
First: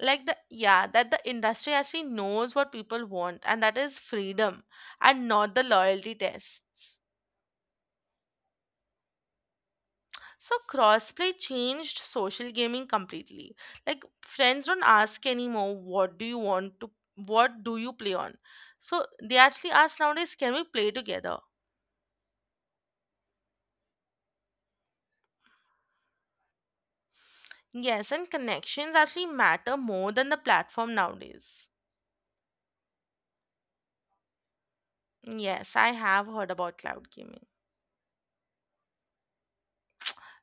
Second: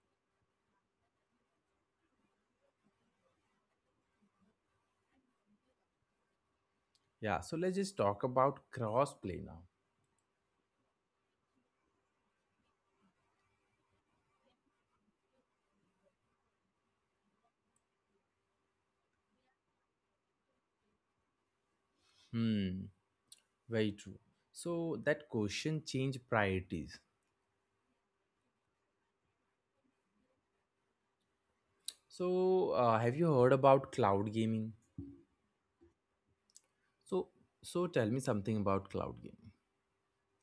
S2: Like the yeah, that the industry actually knows what people want, and that is freedom and not the loyalty tests.
S1: Yeah, so let's just talk about crossplay now.
S2: So crossplay changed social gaming completely. Like friends don't ask anymore what do you want to what do you play on? So they actually ask nowadays, can we play together?
S1: Hmm, very true. So that question change priorities.
S2: Yes, and connections actually matter more than the platform nowadays.
S1: So uh, have you heard about cloud gaming?
S2: Yes, I have heard about cloud
S1: So,
S2: gaming.
S1: so tell me something about cloud gaming.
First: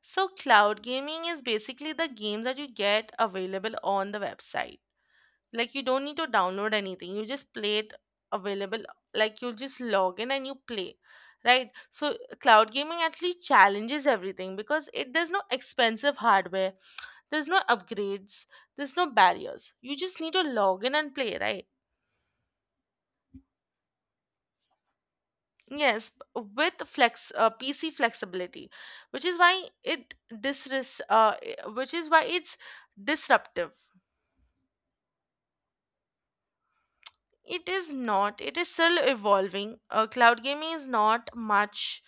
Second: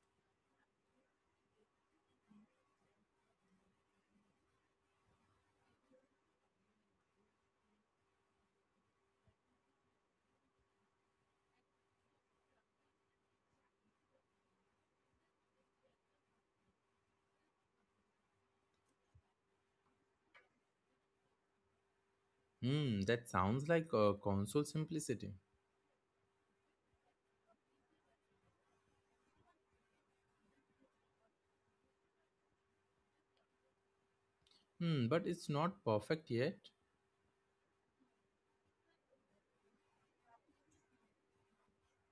S2: So cloud gaming is basically the games that you get available on the website. Like you don't need to download anything, you just play it available. Like you just log in and you play, right? So cloud gaming actually challenges everything because it there's no expensive hardware, there's no upgrades, there's no barriers. You just need to log in and play, right?
S1: Hmm, that sounds like a console simplicity.
S2: Yes, b- with flex uh, PC flexibility, which is why it disres uh, i- which is why it's disruptive.
S1: Hmm, but it's not perfect yet.
S2: It is not. It is still evolving. Uh, cloud gaming is not much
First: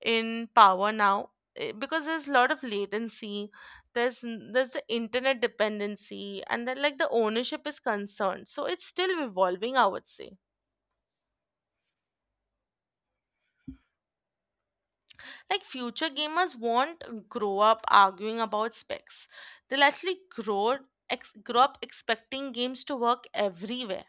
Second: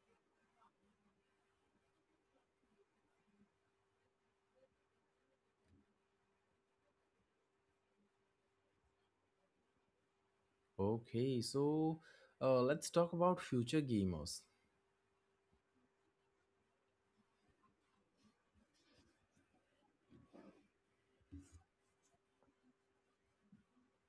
S2: in power now, eh, because there's a lot of latency. There's n- there's the internet dependency and then like the ownership is concerned. So it's still evolving, I would say.
S1: Okay, so uh, let's talk about future gamers.
S2: Like future gamers won't grow up arguing about specs. They'll actually grow ex- grow up expecting games to work everywhere.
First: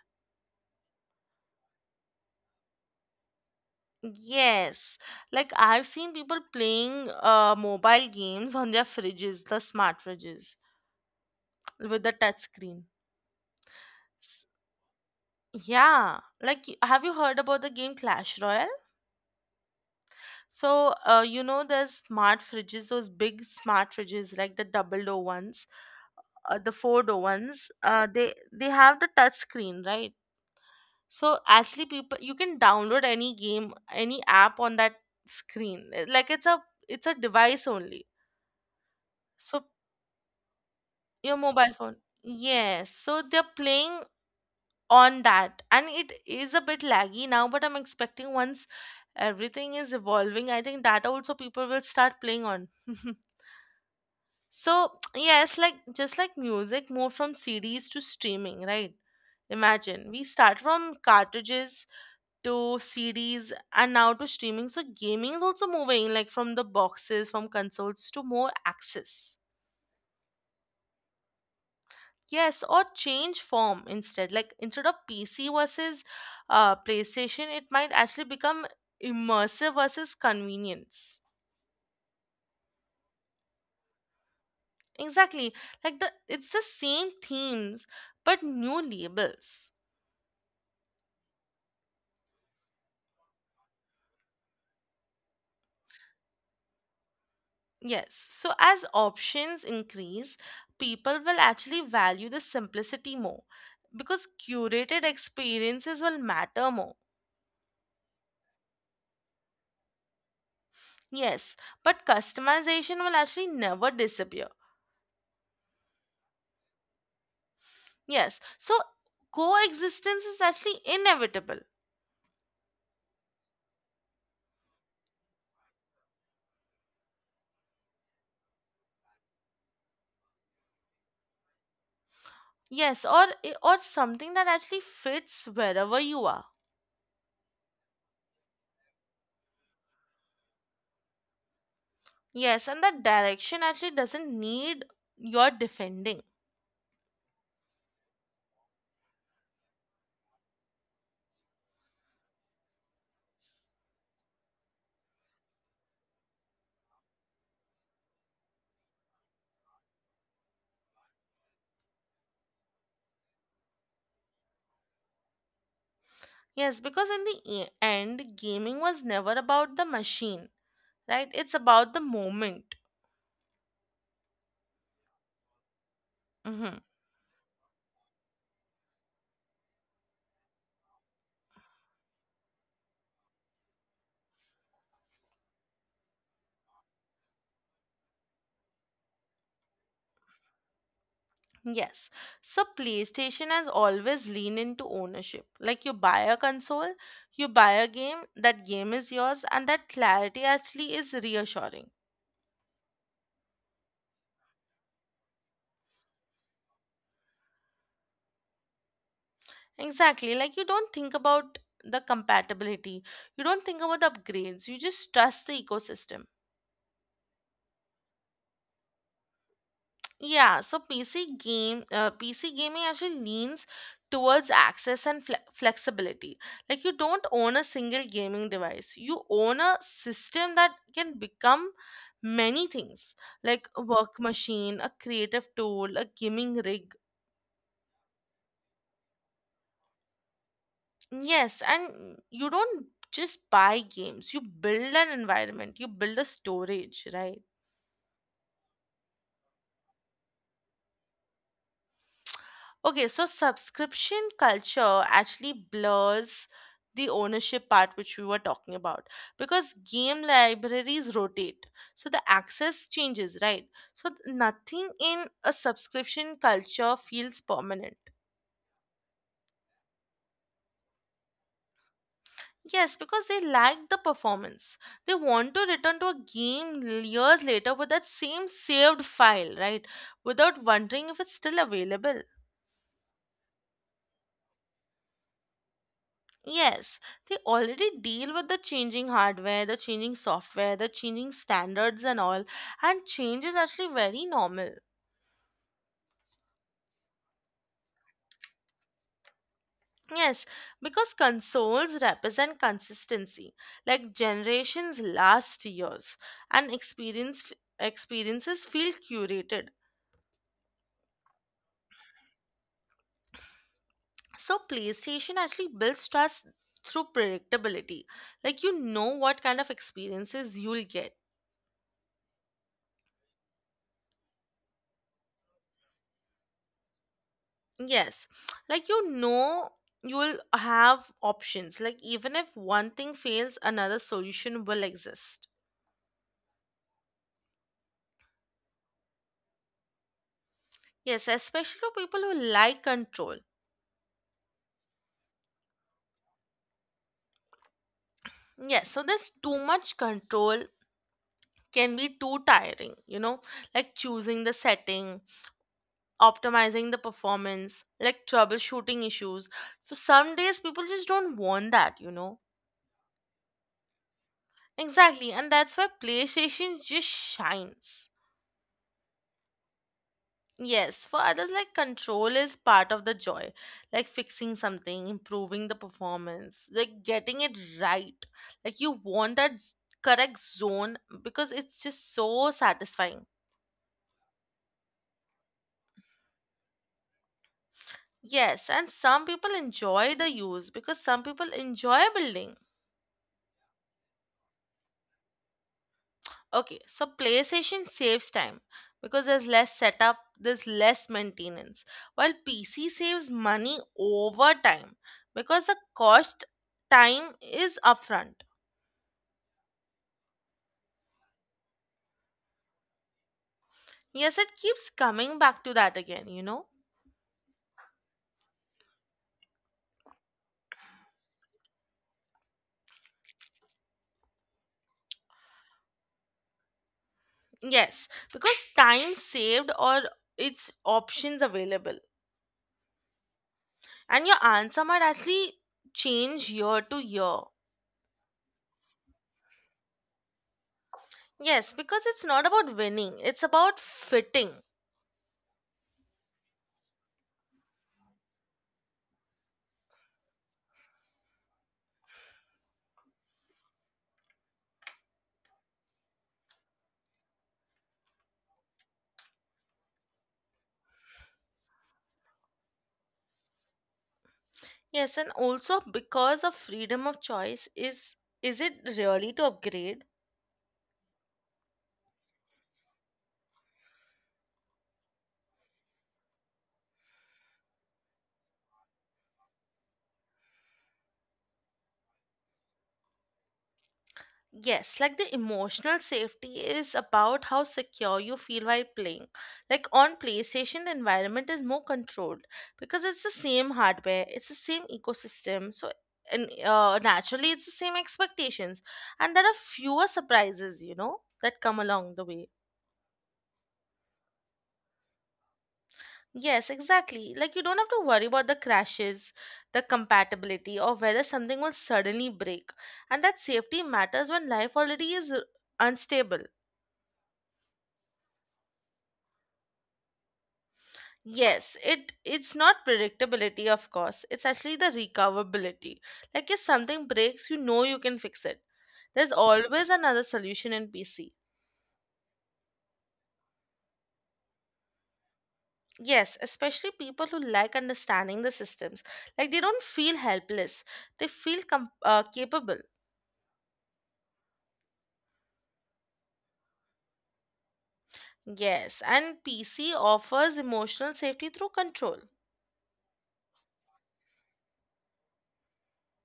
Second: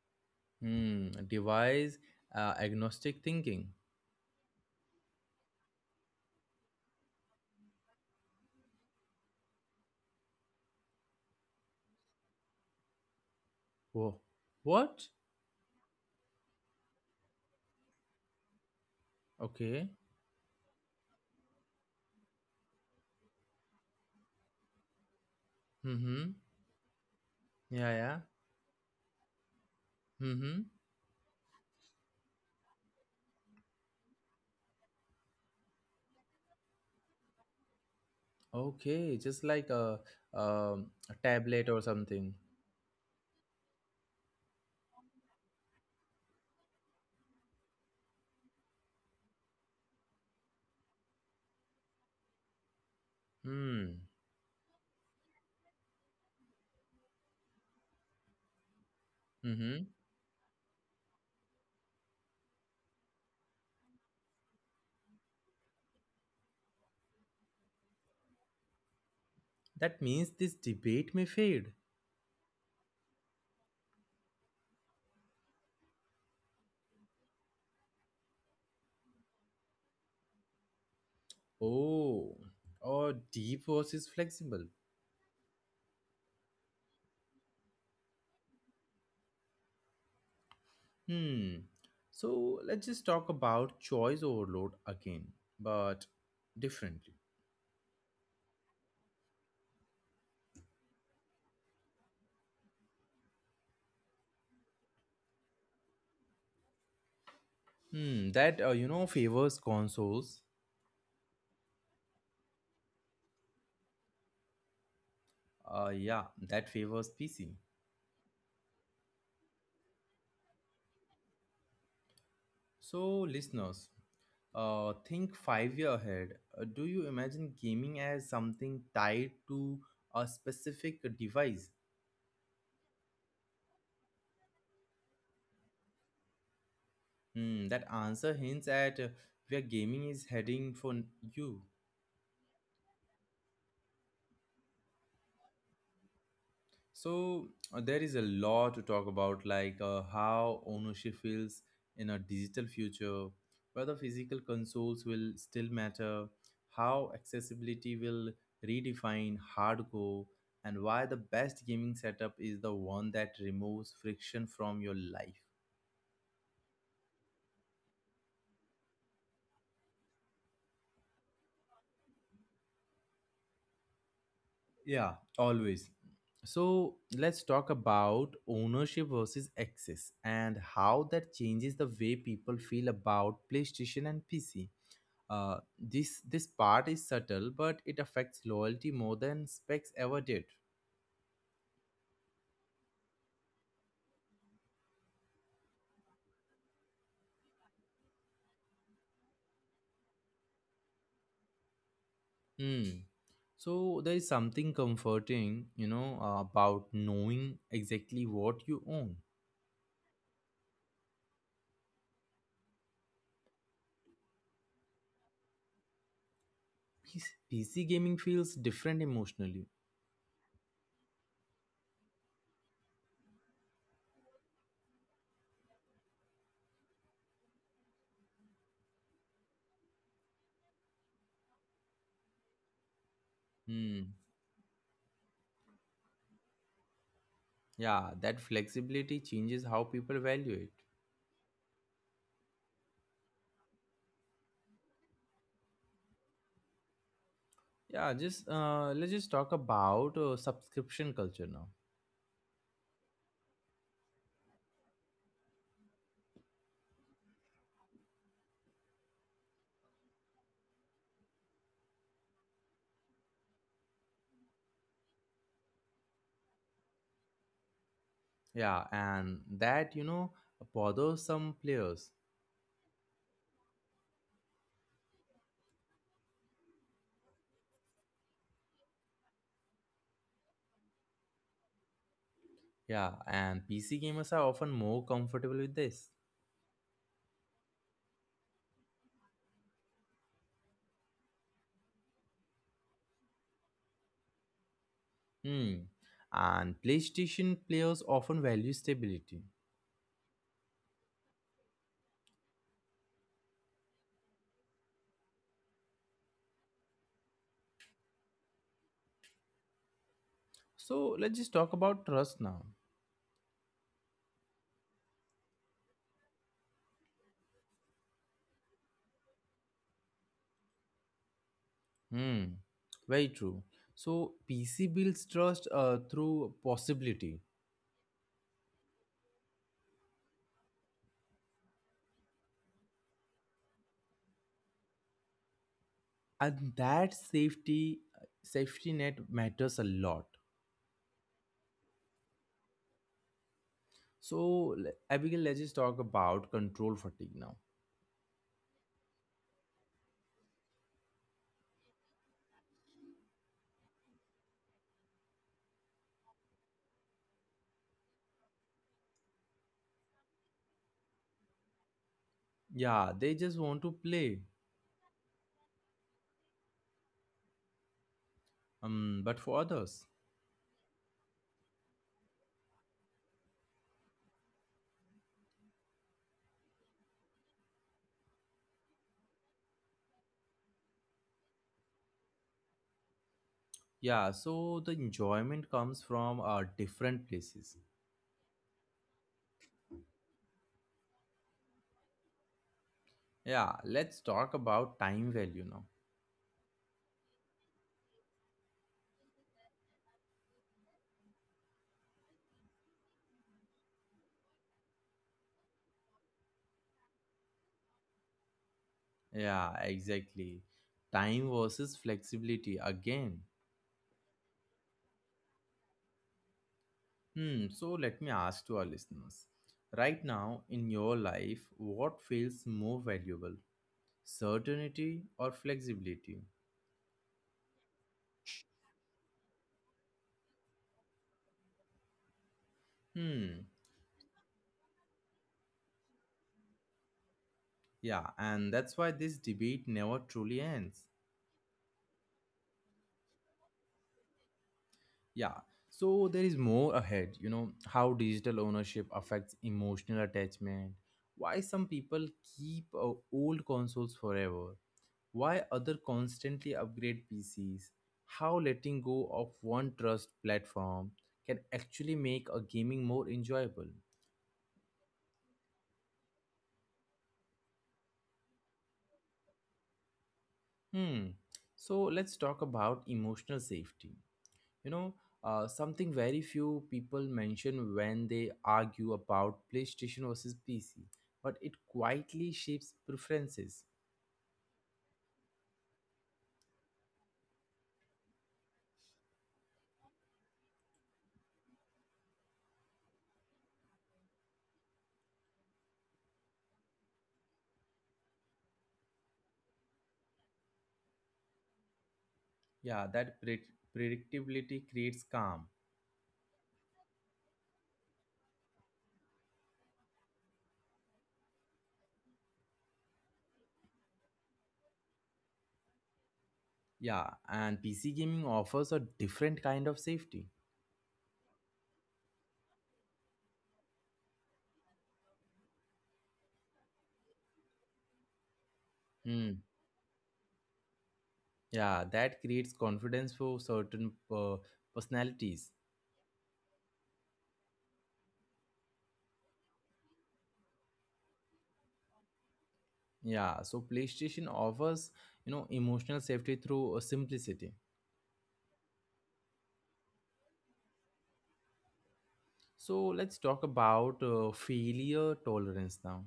S1: Hmm, device uh, agnostic thinking.
S2: Yes, like I've seen people playing uh, mobile games on their fridges, the smart fridges with the touch screen.
S1: Whoa,
S2: S-
S1: what?
S2: Yeah, like y- have you heard about the game Clash Royale?
S1: Okay.
S2: So, uh, you know, there's smart fridges, those big smart fridges, like the double door ones,
S1: Mm-hmm.
S2: uh, the four door ones.
S1: Yeah,
S2: Uh,
S1: yeah.
S2: they they have the touch screen, right?
S1: Mm-hmm.
S2: So actually, people you can download any game, any app on that screen. Uh, Like it's a it's a device only.
S1: Okay, just
S2: So,
S1: like a, um, a
S2: your
S1: tablet
S2: mobile
S1: or
S2: phone.
S1: something.
S2: Yes. So they're playing on that. And it is a bit laggy now, but I'm expecting once everything is evolving, I think that also people will start playing on.
S1: Hmm.
S2: So, yes, like just like music moved from C Ds to streaming, right?
S1: Mm-hmm.
S2: Imagine we start from cartridges to C Ds and now to streaming. So, gaming is also moving like from the boxes, from consoles to more access.
S1: That means this debate may fade.
S2: Yes, or change form instead. Like instead of P C versus uh, PlayStation, it might actually become immersive versus convenience.
S1: Oh, or deep versus flexible.
S2: Exactly. Like the it's the same themes but new labels.
S1: Hmm. So let's just talk about choice overload again, but differently.
S2: Yes. So as options increase, people will actually value the simplicity more because curated experiences will matter more.
S1: Hmm. That uh, you know, favors consoles.
S2: Yes, but customization will actually never disappear.
S1: Uh, yeah, that favors P C.
S2: Yes. So coexistence is actually inevitable.
S1: So listeners, uh, think five year ahead. Uh, do you imagine gaming as something tied to a specific device?
S2: Yes, or eh, or something that actually fits wherever you are.
S1: Hmm. That answer hints at uh, where gaming is heading for you.
S2: Yes, and that direction actually doesn't need your defending.
S1: So uh, there is a lot to talk about, like uh, how ownership feels in a digital future, whether physical consoles will still matter, how accessibility will redefine hardcore, and why the best gaming setup is the one that removes friction from your life.
S2: Yes, because in the e- end, gaming was never about the machine, right? It's about the moment.
S1: Yeah, always.
S2: Hmm.
S1: So let's talk about ownership versus access and how that changes the way people feel about PlayStation and P C. Uh, this this part is subtle, but it affects loyalty more than specs ever did.
S2: Yes. So PlayStation has always leaned into ownership. Like you buy a console, you buy a game, that game is yours, and that clarity actually is reassuring.
S1: Hmm. So there is something comforting, you know, uh, about knowing exactly what you own.
S2: Exactly. Like you don't think about the compatibility. You don't think about the upgrades. You just trust the ecosystem.
S1: PC, P C gaming feels different emotionally.
S2: Yeah, so P C game uh, P C gaming actually leans towards access and fle- flexibility. Like you don't own a single gaming device. You own a system that can become many things, like a
S1: Hmm.
S2: work machine, a creative tool, a gaming rig.
S1: Yeah, that flexibility changes how people value it.
S2: Yes, and you don't just buy games, you build an environment, you build a storage, right?
S1: Yeah, just uh, let's just talk about uh, subscription culture now.
S2: Okay, so subscription culture actually blurs the ownership part which we were talking about because game libraries rotate. So the access changes, right? So th- nothing in a subscription culture feels permanent.
S1: Yeah, and that, you know, bothers some players.
S2: Yes, because they like the performance. They want to return to a game years later with that same saved file, right? Without wondering if it's still available.
S1: Yeah, and P C gamers are often more comfortable with this.
S2: Yes, they already deal with the changing hardware, the changing software, the changing standards, and all. And change is actually very normal.
S1: Hmm. And PlayStation players often value stability.
S2: Yes, because consoles represent consistency, like generations last years, and experience f- experiences feel curated.
S1: So let's just talk about trust now.
S2: So PlayStation actually builds trust through predictability. Like you know what kind of experiences you'll get.
S1: Hmm. Very true. So P C builds trust uh, through possibility,
S2: Yes. Like you know you'll have options. Like even if one thing fails, another solution will exist.
S1: and that safety safety net matters a lot.
S2: Yes, especially for people who like control.
S1: So le- Abigail, let's just talk about control fatigue now.
S2: Yes, so there's too much control can be too tiring, you know, like choosing the setting, optimizing the performance, like troubleshooting issues. For some days, people just don't want that, you know?
S1: Yeah, they just want to play,
S2: Exactly, and that's why PlayStation just shines.
S1: um, but for others.
S2: Yes, for others, like control is part of the joy, like fixing something, improving the performance, like getting it right. Like you want that correct zone because it's just so satisfying.
S1: Yeah, so the enjoyment comes from uh, different places.
S2: Yes, and some people enjoy the use because some people enjoy building.
S1: Yeah, let's talk about time value now.
S2: Okay, so PlayStation saves time because there's less setup, there's less maintenance, while P C saves money over time because the cost time is upfront.
S1: Yeah, exactly. Time versus flexibility again.
S2: Yes, it keeps coming back to that again, you know?
S1: Hmm, so let me ask to our listeners. Right now in your life, what feels more valuable? Certainty or flexibility?
S2: Yes, because time saved or its options available.
S1: Hmm,
S2: And your answer might actually change year to year.
S1: yeah, and that's why this debate never truly ends.
S2: Yes, because it's not about winning, it's about fitting.
S1: Yeah. So there is more ahead, you know, how digital ownership affects emotional attachment, why some people keep uh, old consoles forever, why other constantly upgrade P Cs, how letting go of one trust platform can actually make a gaming more enjoyable.
S2: Yes, and also because of freedom of choice is is it really to upgrade?
S1: Hmm. So let's talk about emotional safety. You know, uh, something very few people mention when they argue about PlayStation versus P C, but it quietly shapes preferences.
S2: Yes, like the emotional safety is about how secure you feel while playing. Like on PlayStation, the environment is more controlled because it's the same hardware, it's the same ecosystem, so and uh, naturally it's the same expectations, and there are fewer surprises, you know, that come along the way.
S1: Yeah, that pre- predictability creates calm.
S2: Yes, exactly. Like you don't have to worry about the crashes, the compatibility, or whether something will suddenly break. And that safety matters when life already is r- unstable.
S1: Yeah, and P C gaming offers a different kind of safety.
S2: Yes, it it's not predictability, of course. It's actually the recoverability. Like if something breaks, you know you can fix it. There's
S1: Hmm.
S2: always another solution in P C.
S1: Yeah, that creates confidence for certain uh, personalities.
S2: Yes, especially people who like understanding the systems. Like they don't feel helpless; they feel com- uh, capable.
S1: Yeah, so PlayStation offers, you know, emotional safety through uh, simplicity.
S2: Yes, and P C offers emotional safety through control.
S1: So let's talk about uh, failure tolerance now.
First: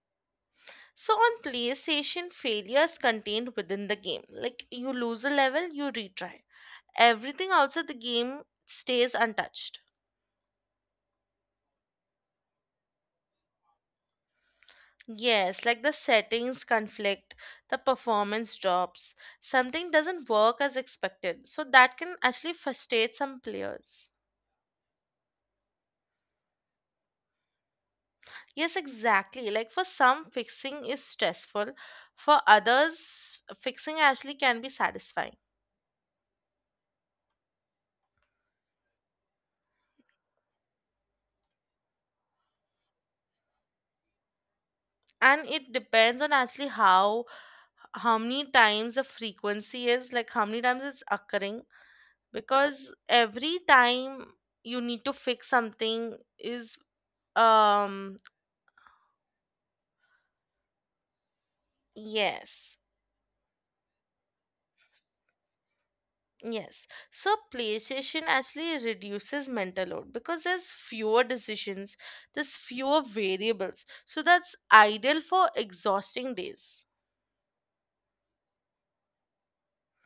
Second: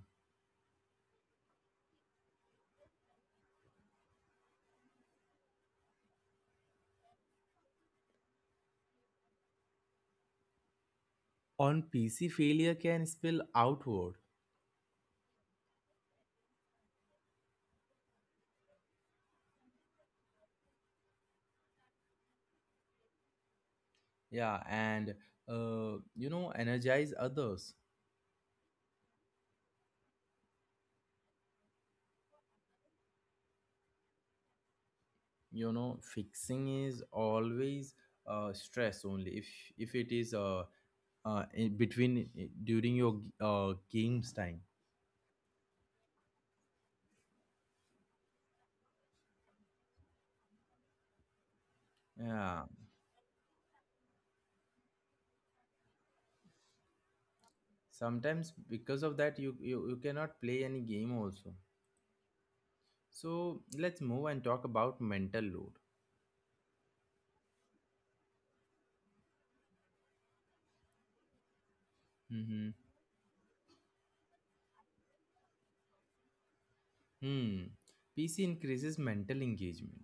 S2: So on PlayStation, failures contained within the game. Like you lose a level, you retry. Everything outside the game stays untouched.
S1: On P C, failure can spill outward.
S2: Yes, like the settings conflict, the performance drops, something doesn't work as expected. So that can actually frustrate some players.
S1: Yeah, and uh, you know, energize others.
S2: Yes, exactly. Like for some, fixing is stressful. For others, fixing actually can be satisfying.
S1: You know, fixing is always uh, stress only if if it is uh, uh in between eh, during your uh, games time.
S2: And it depends on actually how how many times the frequency is, like how many times it's occurring,
S1: Yeah,
S2: because every time you need to fix something is um
S1: sometimes because of that you, you you cannot play any game also.
S2: yes.
S1: So let's move and talk about mental load.
S2: Yes, so PlayStation actually reduces mental load because there's fewer decisions, there's
S1: Mm-hmm.
S2: fewer variables, so that's ideal for exhausting days.
S1: Hmm. P C increases mental engagement.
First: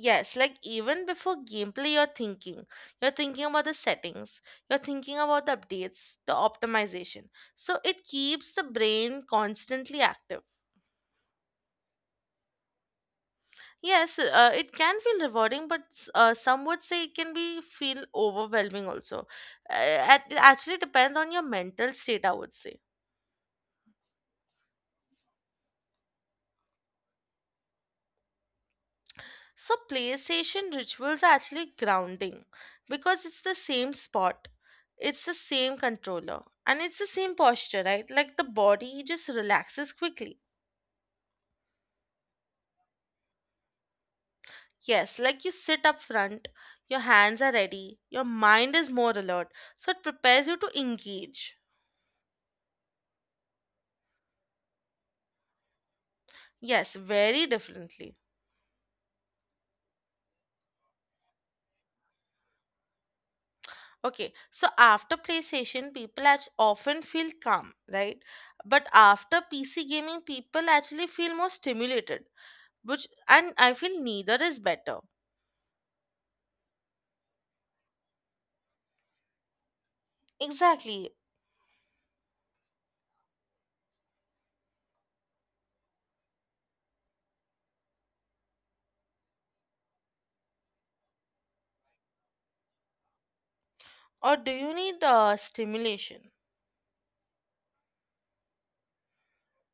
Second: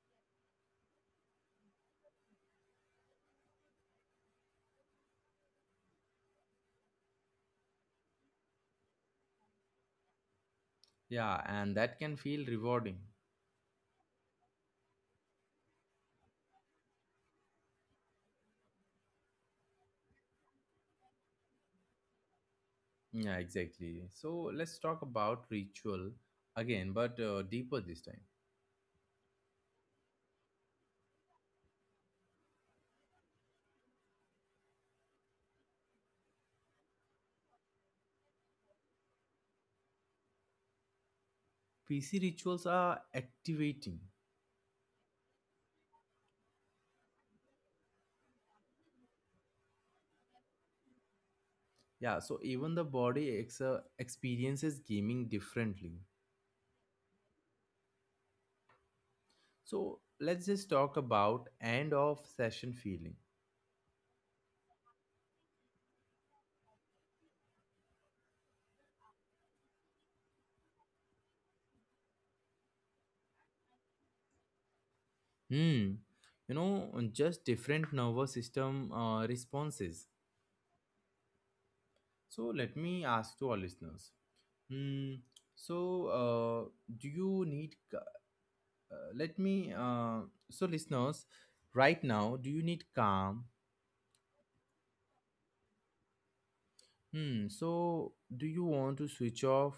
S2: Yes, like even before gameplay, you're thinking. You're thinking about the settings. You're thinking about the updates, the optimization. So it keeps the brain constantly active.
S1: Yeah, and that can feel rewarding.
S2: Yes, uh, it can feel rewarding, but s- uh, some would say it can be feel overwhelming also. Uh, at- it actually depends on your mental state, I would say.
S1: Yeah, exactly. So let's talk about ritual again, but uh, deeper this time.
S2: So play station rituals are actually grounding because it's the same spot, it's the same controller, and it's the same posture, right? Like the body just relaxes quickly.
S1: P C rituals are activating.
S2: Yes, like you sit up front, your hands are ready, your mind is more alert, so it prepares you to engage.
S1: Yeah, so even the body ex- uh, experiences gaming differently.
S2: Yes, very differently.
S1: So let's just talk about end of session feeling.
S2: Okay, so after play session, people act- often feel calm, right? But after P C gaming, people actually feel more stimulated. Which, and I feel neither is better.
S1: Hmm. You know, just different nervous system uh, responses.
S2: Exactly.
S1: So let me ask to our listeners. Hmm. So, uh, do you need Uh, let me uh, so listeners, right now, do you need calm?
S2: Or do you need uh, stimulation?
S1: Hmm, so do you want to switch off?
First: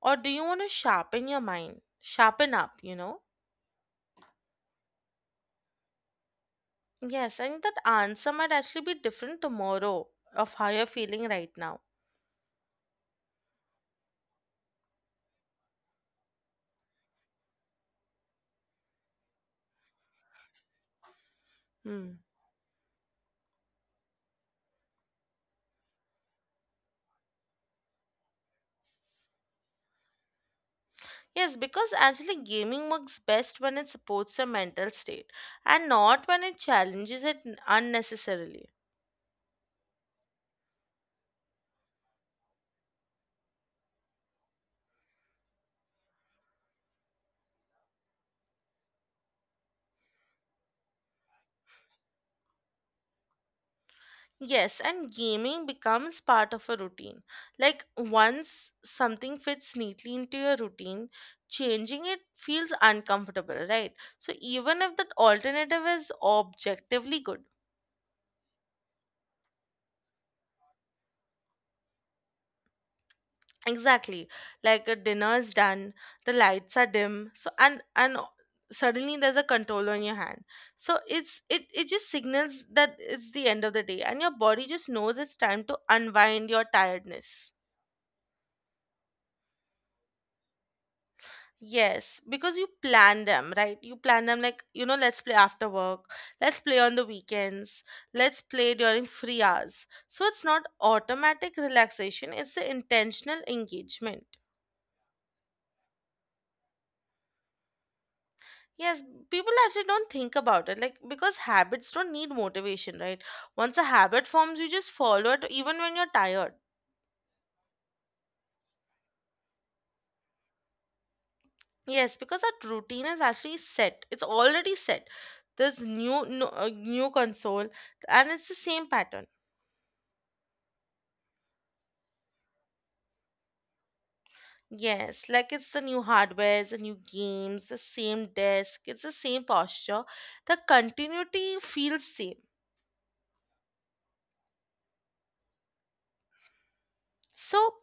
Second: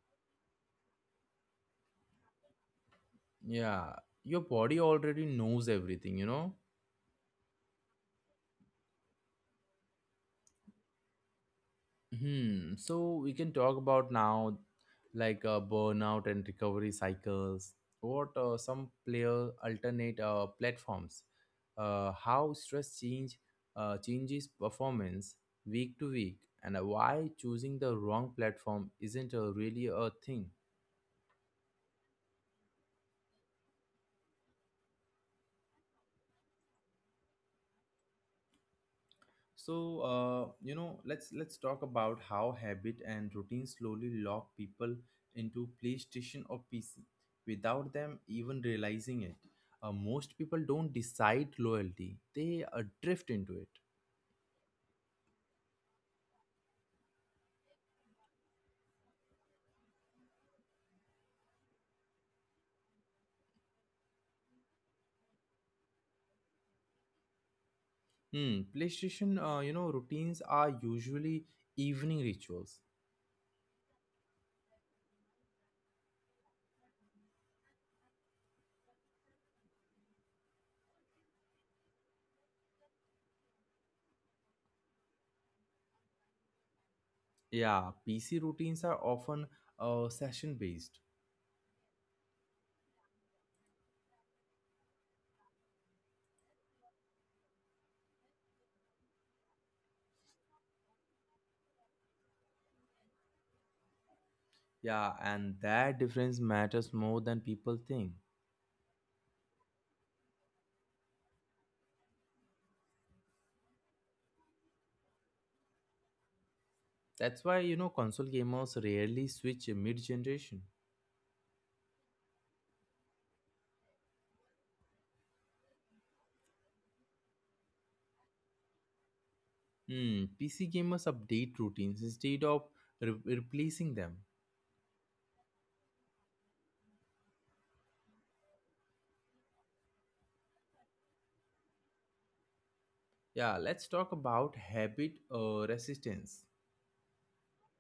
S2: Or do you want to sharpen your mind? Sharpen up, you know?
S1: Yeah, your body already knows everything, you know.
S2: Yes, and that answer might actually be different tomorrow of how you're feeling right now.
S1: Hmm, so we can talk about now, like, uh, burnout and recovery cycles, what uh, some player alternate uh, platforms, uh,
S2: Hmm.
S1: how stress change uh, changes performance week to week, and why choosing the wrong platform isn't a, really a thing.
S2: Yes, because actually gaming works best when it supports your mental state and not when it challenges it unnecessarily.
S1: So uh, you know, let's let's talk about how habit and routine slowly lock people into PlayStation or PC without them even realizing it. Uh, most people don't decide loyalty, they uh, drift into it.
S2: Yes, and gaming becomes part of a routine. Like once something fits neatly into your routine, changing it feels uncomfortable, right? So even if that alternative is objectively good.
S1: Hmm, PlayStation, uh, you know, routines are usually evening rituals.
S2: Exactly. Like a dinner is done, the lights are dim, so and and suddenly there's a controller on your hand. So it's it it just signals that it's the end of the day and your body just knows it's time to unwind your tiredness.
S1: Yeah, PC routines are often uh, session based.
S2: Yes, because you plan them, right? You plan them like, you know, let's play after work, let's play on the weekends, let's play during free hours. So it's not automatic relaxation, it's the intentional engagement.
S1: Yeah, and that difference matters more than people think.
S2: Yes, people actually don't think about it, like, because habits don't need motivation, right? Once a habit forms, you just follow it even when you're tired.
S1: That's why, you know, console gamers rarely switch mid generation.
S2: Yes, because that routine is actually set, it's already set. There's new, no, uh, new console, and it's the same pattern.
S1: Hmm, P C gamers update routines instead of re- replacing them.
S2: Yes, like it's the new hardware, the new games, the same desk, it's the same posture. The continuity feels same.
S1: Yeah, let's talk about habit uh, resistance.
S2: So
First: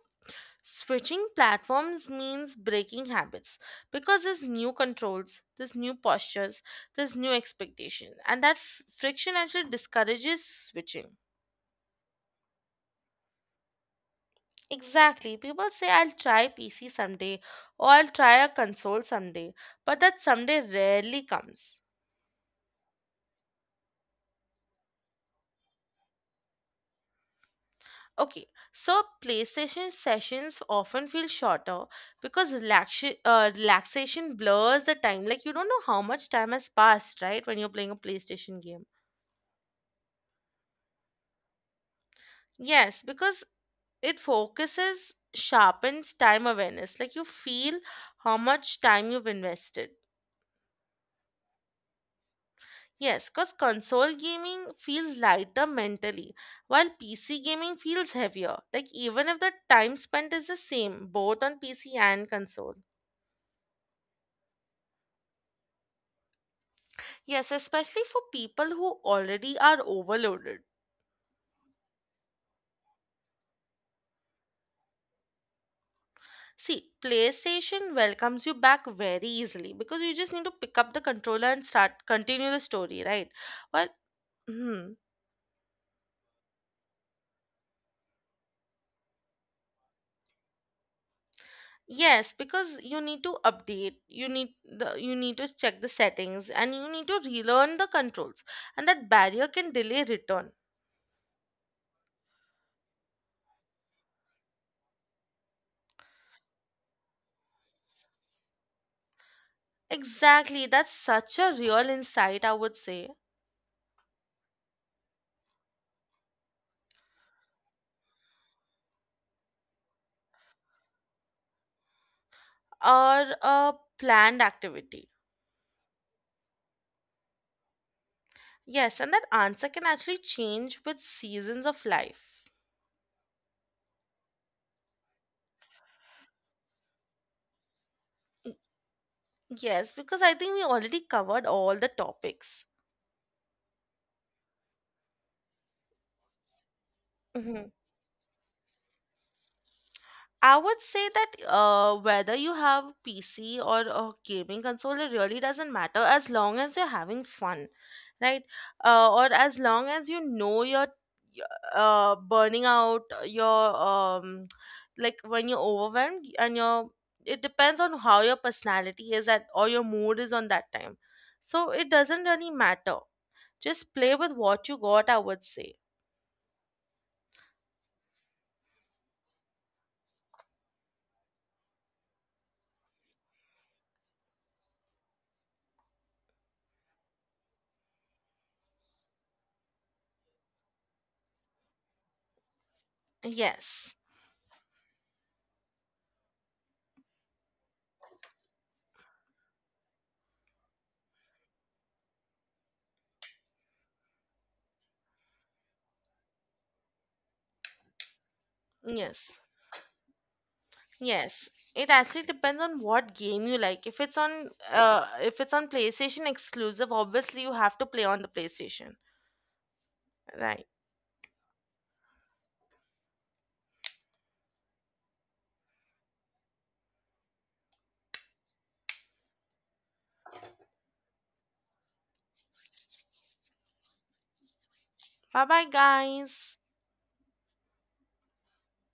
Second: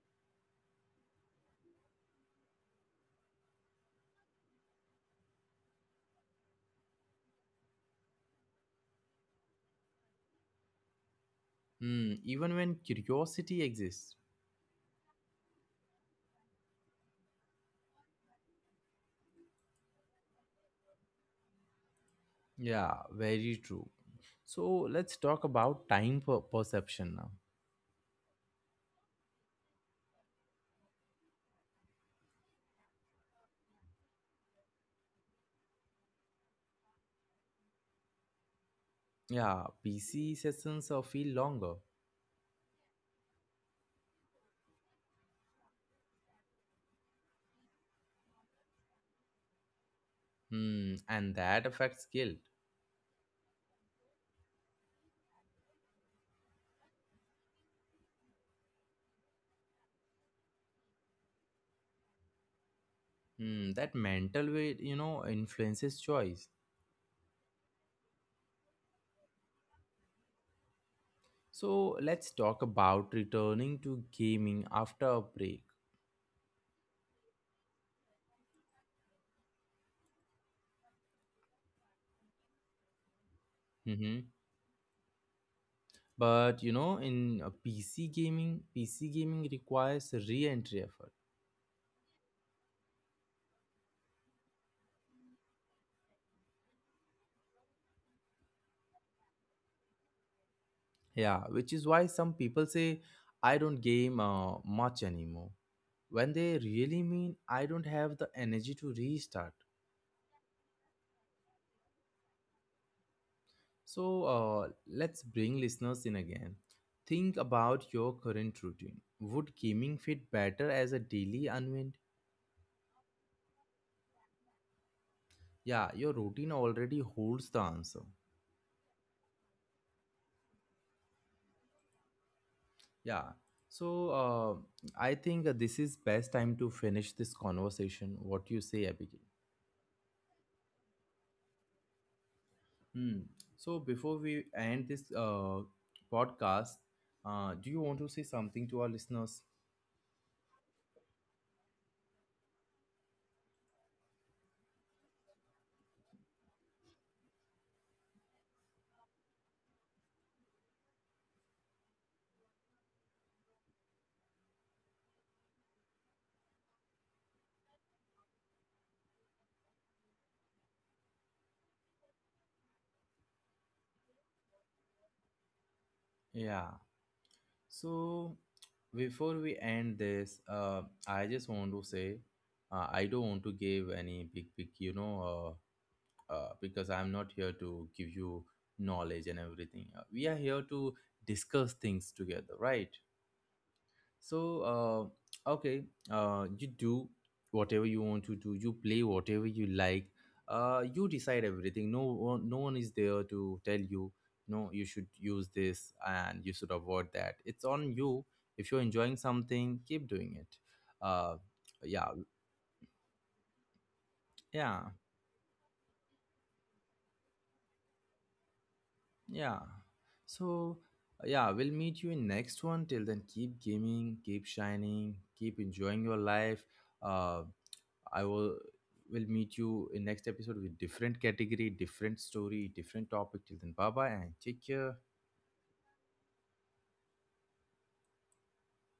S2: switching platforms means breaking habits because there's new controls, there's new postures, there's new expectation, and that f- friction actually discourages switching.
S1: Hmm, even when curiosity exists.
S2: Exactly. People say I'll try P C someday or I'll try a console someday, but that someday rarely comes.
S1: Yeah, very true. So let's talk about time per- perception now.
S2: Okay, so PlayStation sessions often feel shorter because relaxation uh, relaxation blurs the time. Like you don't know how much time has passed, right? When you're playing a PlayStation game.
S1: Yeah, P C sessions uh, feel longer.
S2: Yes, because it focuses, sharpens time awareness. Like you feel how much time you've invested.
S1: Hmm, and that affects guilt.
S2: Yes, because console gaming feels lighter mentally, while P C gaming feels heavier. Like even if the time spent is the same, both on P C and console.
S1: Hmm, that mental weight, you know, influences choice.
S2: Yes, especially for people who already are overloaded.
S1: So let's talk about returning to gaming after a break.
S2: See, PlayStation welcomes you back very easily because you just need to pick up the controller and start continue the story, right? Well,
S1: Mhm.
S2: hmm,
S1: But you know, in uh, P C gaming, P C gaming requires re-entry effort.
S2: yes, because you need to update, you need the you need to check the settings and you need to relearn the controls. And that barrier can delay return.
S1: Yeah, which is why some people say I don't game uh, much anymore. When they really mean I don't have the energy to restart.
S2: Exactly, that's such a real insight, I would say.
S1: So uh, let's bring listeners in again. Think about your current routine. Would gaming fit better as a daily unwind?
S2: Or a planned activity.
S1: Yeah, your routine already holds the answer.
S2: Yes, and that answer can actually change with seasons of life.
S1: Yeah. So uh, I think uh, this is best time to finish this conversation. What
S2: Y-
S1: you say, Abigail?
S2: Yes, because I think we already covered all the topics.
S1: Hmm. So before we end this uh, podcast, uh, do
S2: Mhm.
S1: you want to say something to our listeners?
S2: I would say that uh, whether you have P C or a gaming console, it really doesn't matter as long as you're having fun, right? Uh, or as long as you know you're uh, burning out, your um, like when you're overwhelmed and you're, it depends on how your personality is at or your mood is on that time. So it doesn't really matter. Just play with what you got, I would say.
S1: Yeah. So before we end this, uh, I just want to say uh, I don't want to give any big, big, you know, uh, uh, because I'm not here to give you knowledge and everything. Uh, we are here to discuss things together, right?
S2: Yes.
S1: So, uh, okay, uh, you do whatever you want to do. You play whatever you like. Uh, you decide everything. No one, no one is there to tell you, no, you should use this and you should avoid that. It's on you. If you're enjoying
S2: Yes.
S1: something, keep doing it. Uh,
S2: Yes, it
S1: yeah,
S2: actually depends on what game you like. If it's on
S1: yeah,
S2: uh if it's on PlayStation exclusive, obviously you have to play on the PlayStation.
S1: yeah.
S2: Right.
S1: So, yeah, we'll meet you in next one. Till then, keep gaming, keep shining, keep enjoying your life. Uh, I will will meet you in next episode with different category, different story, different topic. Till then, bye bye and take care.
S2: Bye bye guys.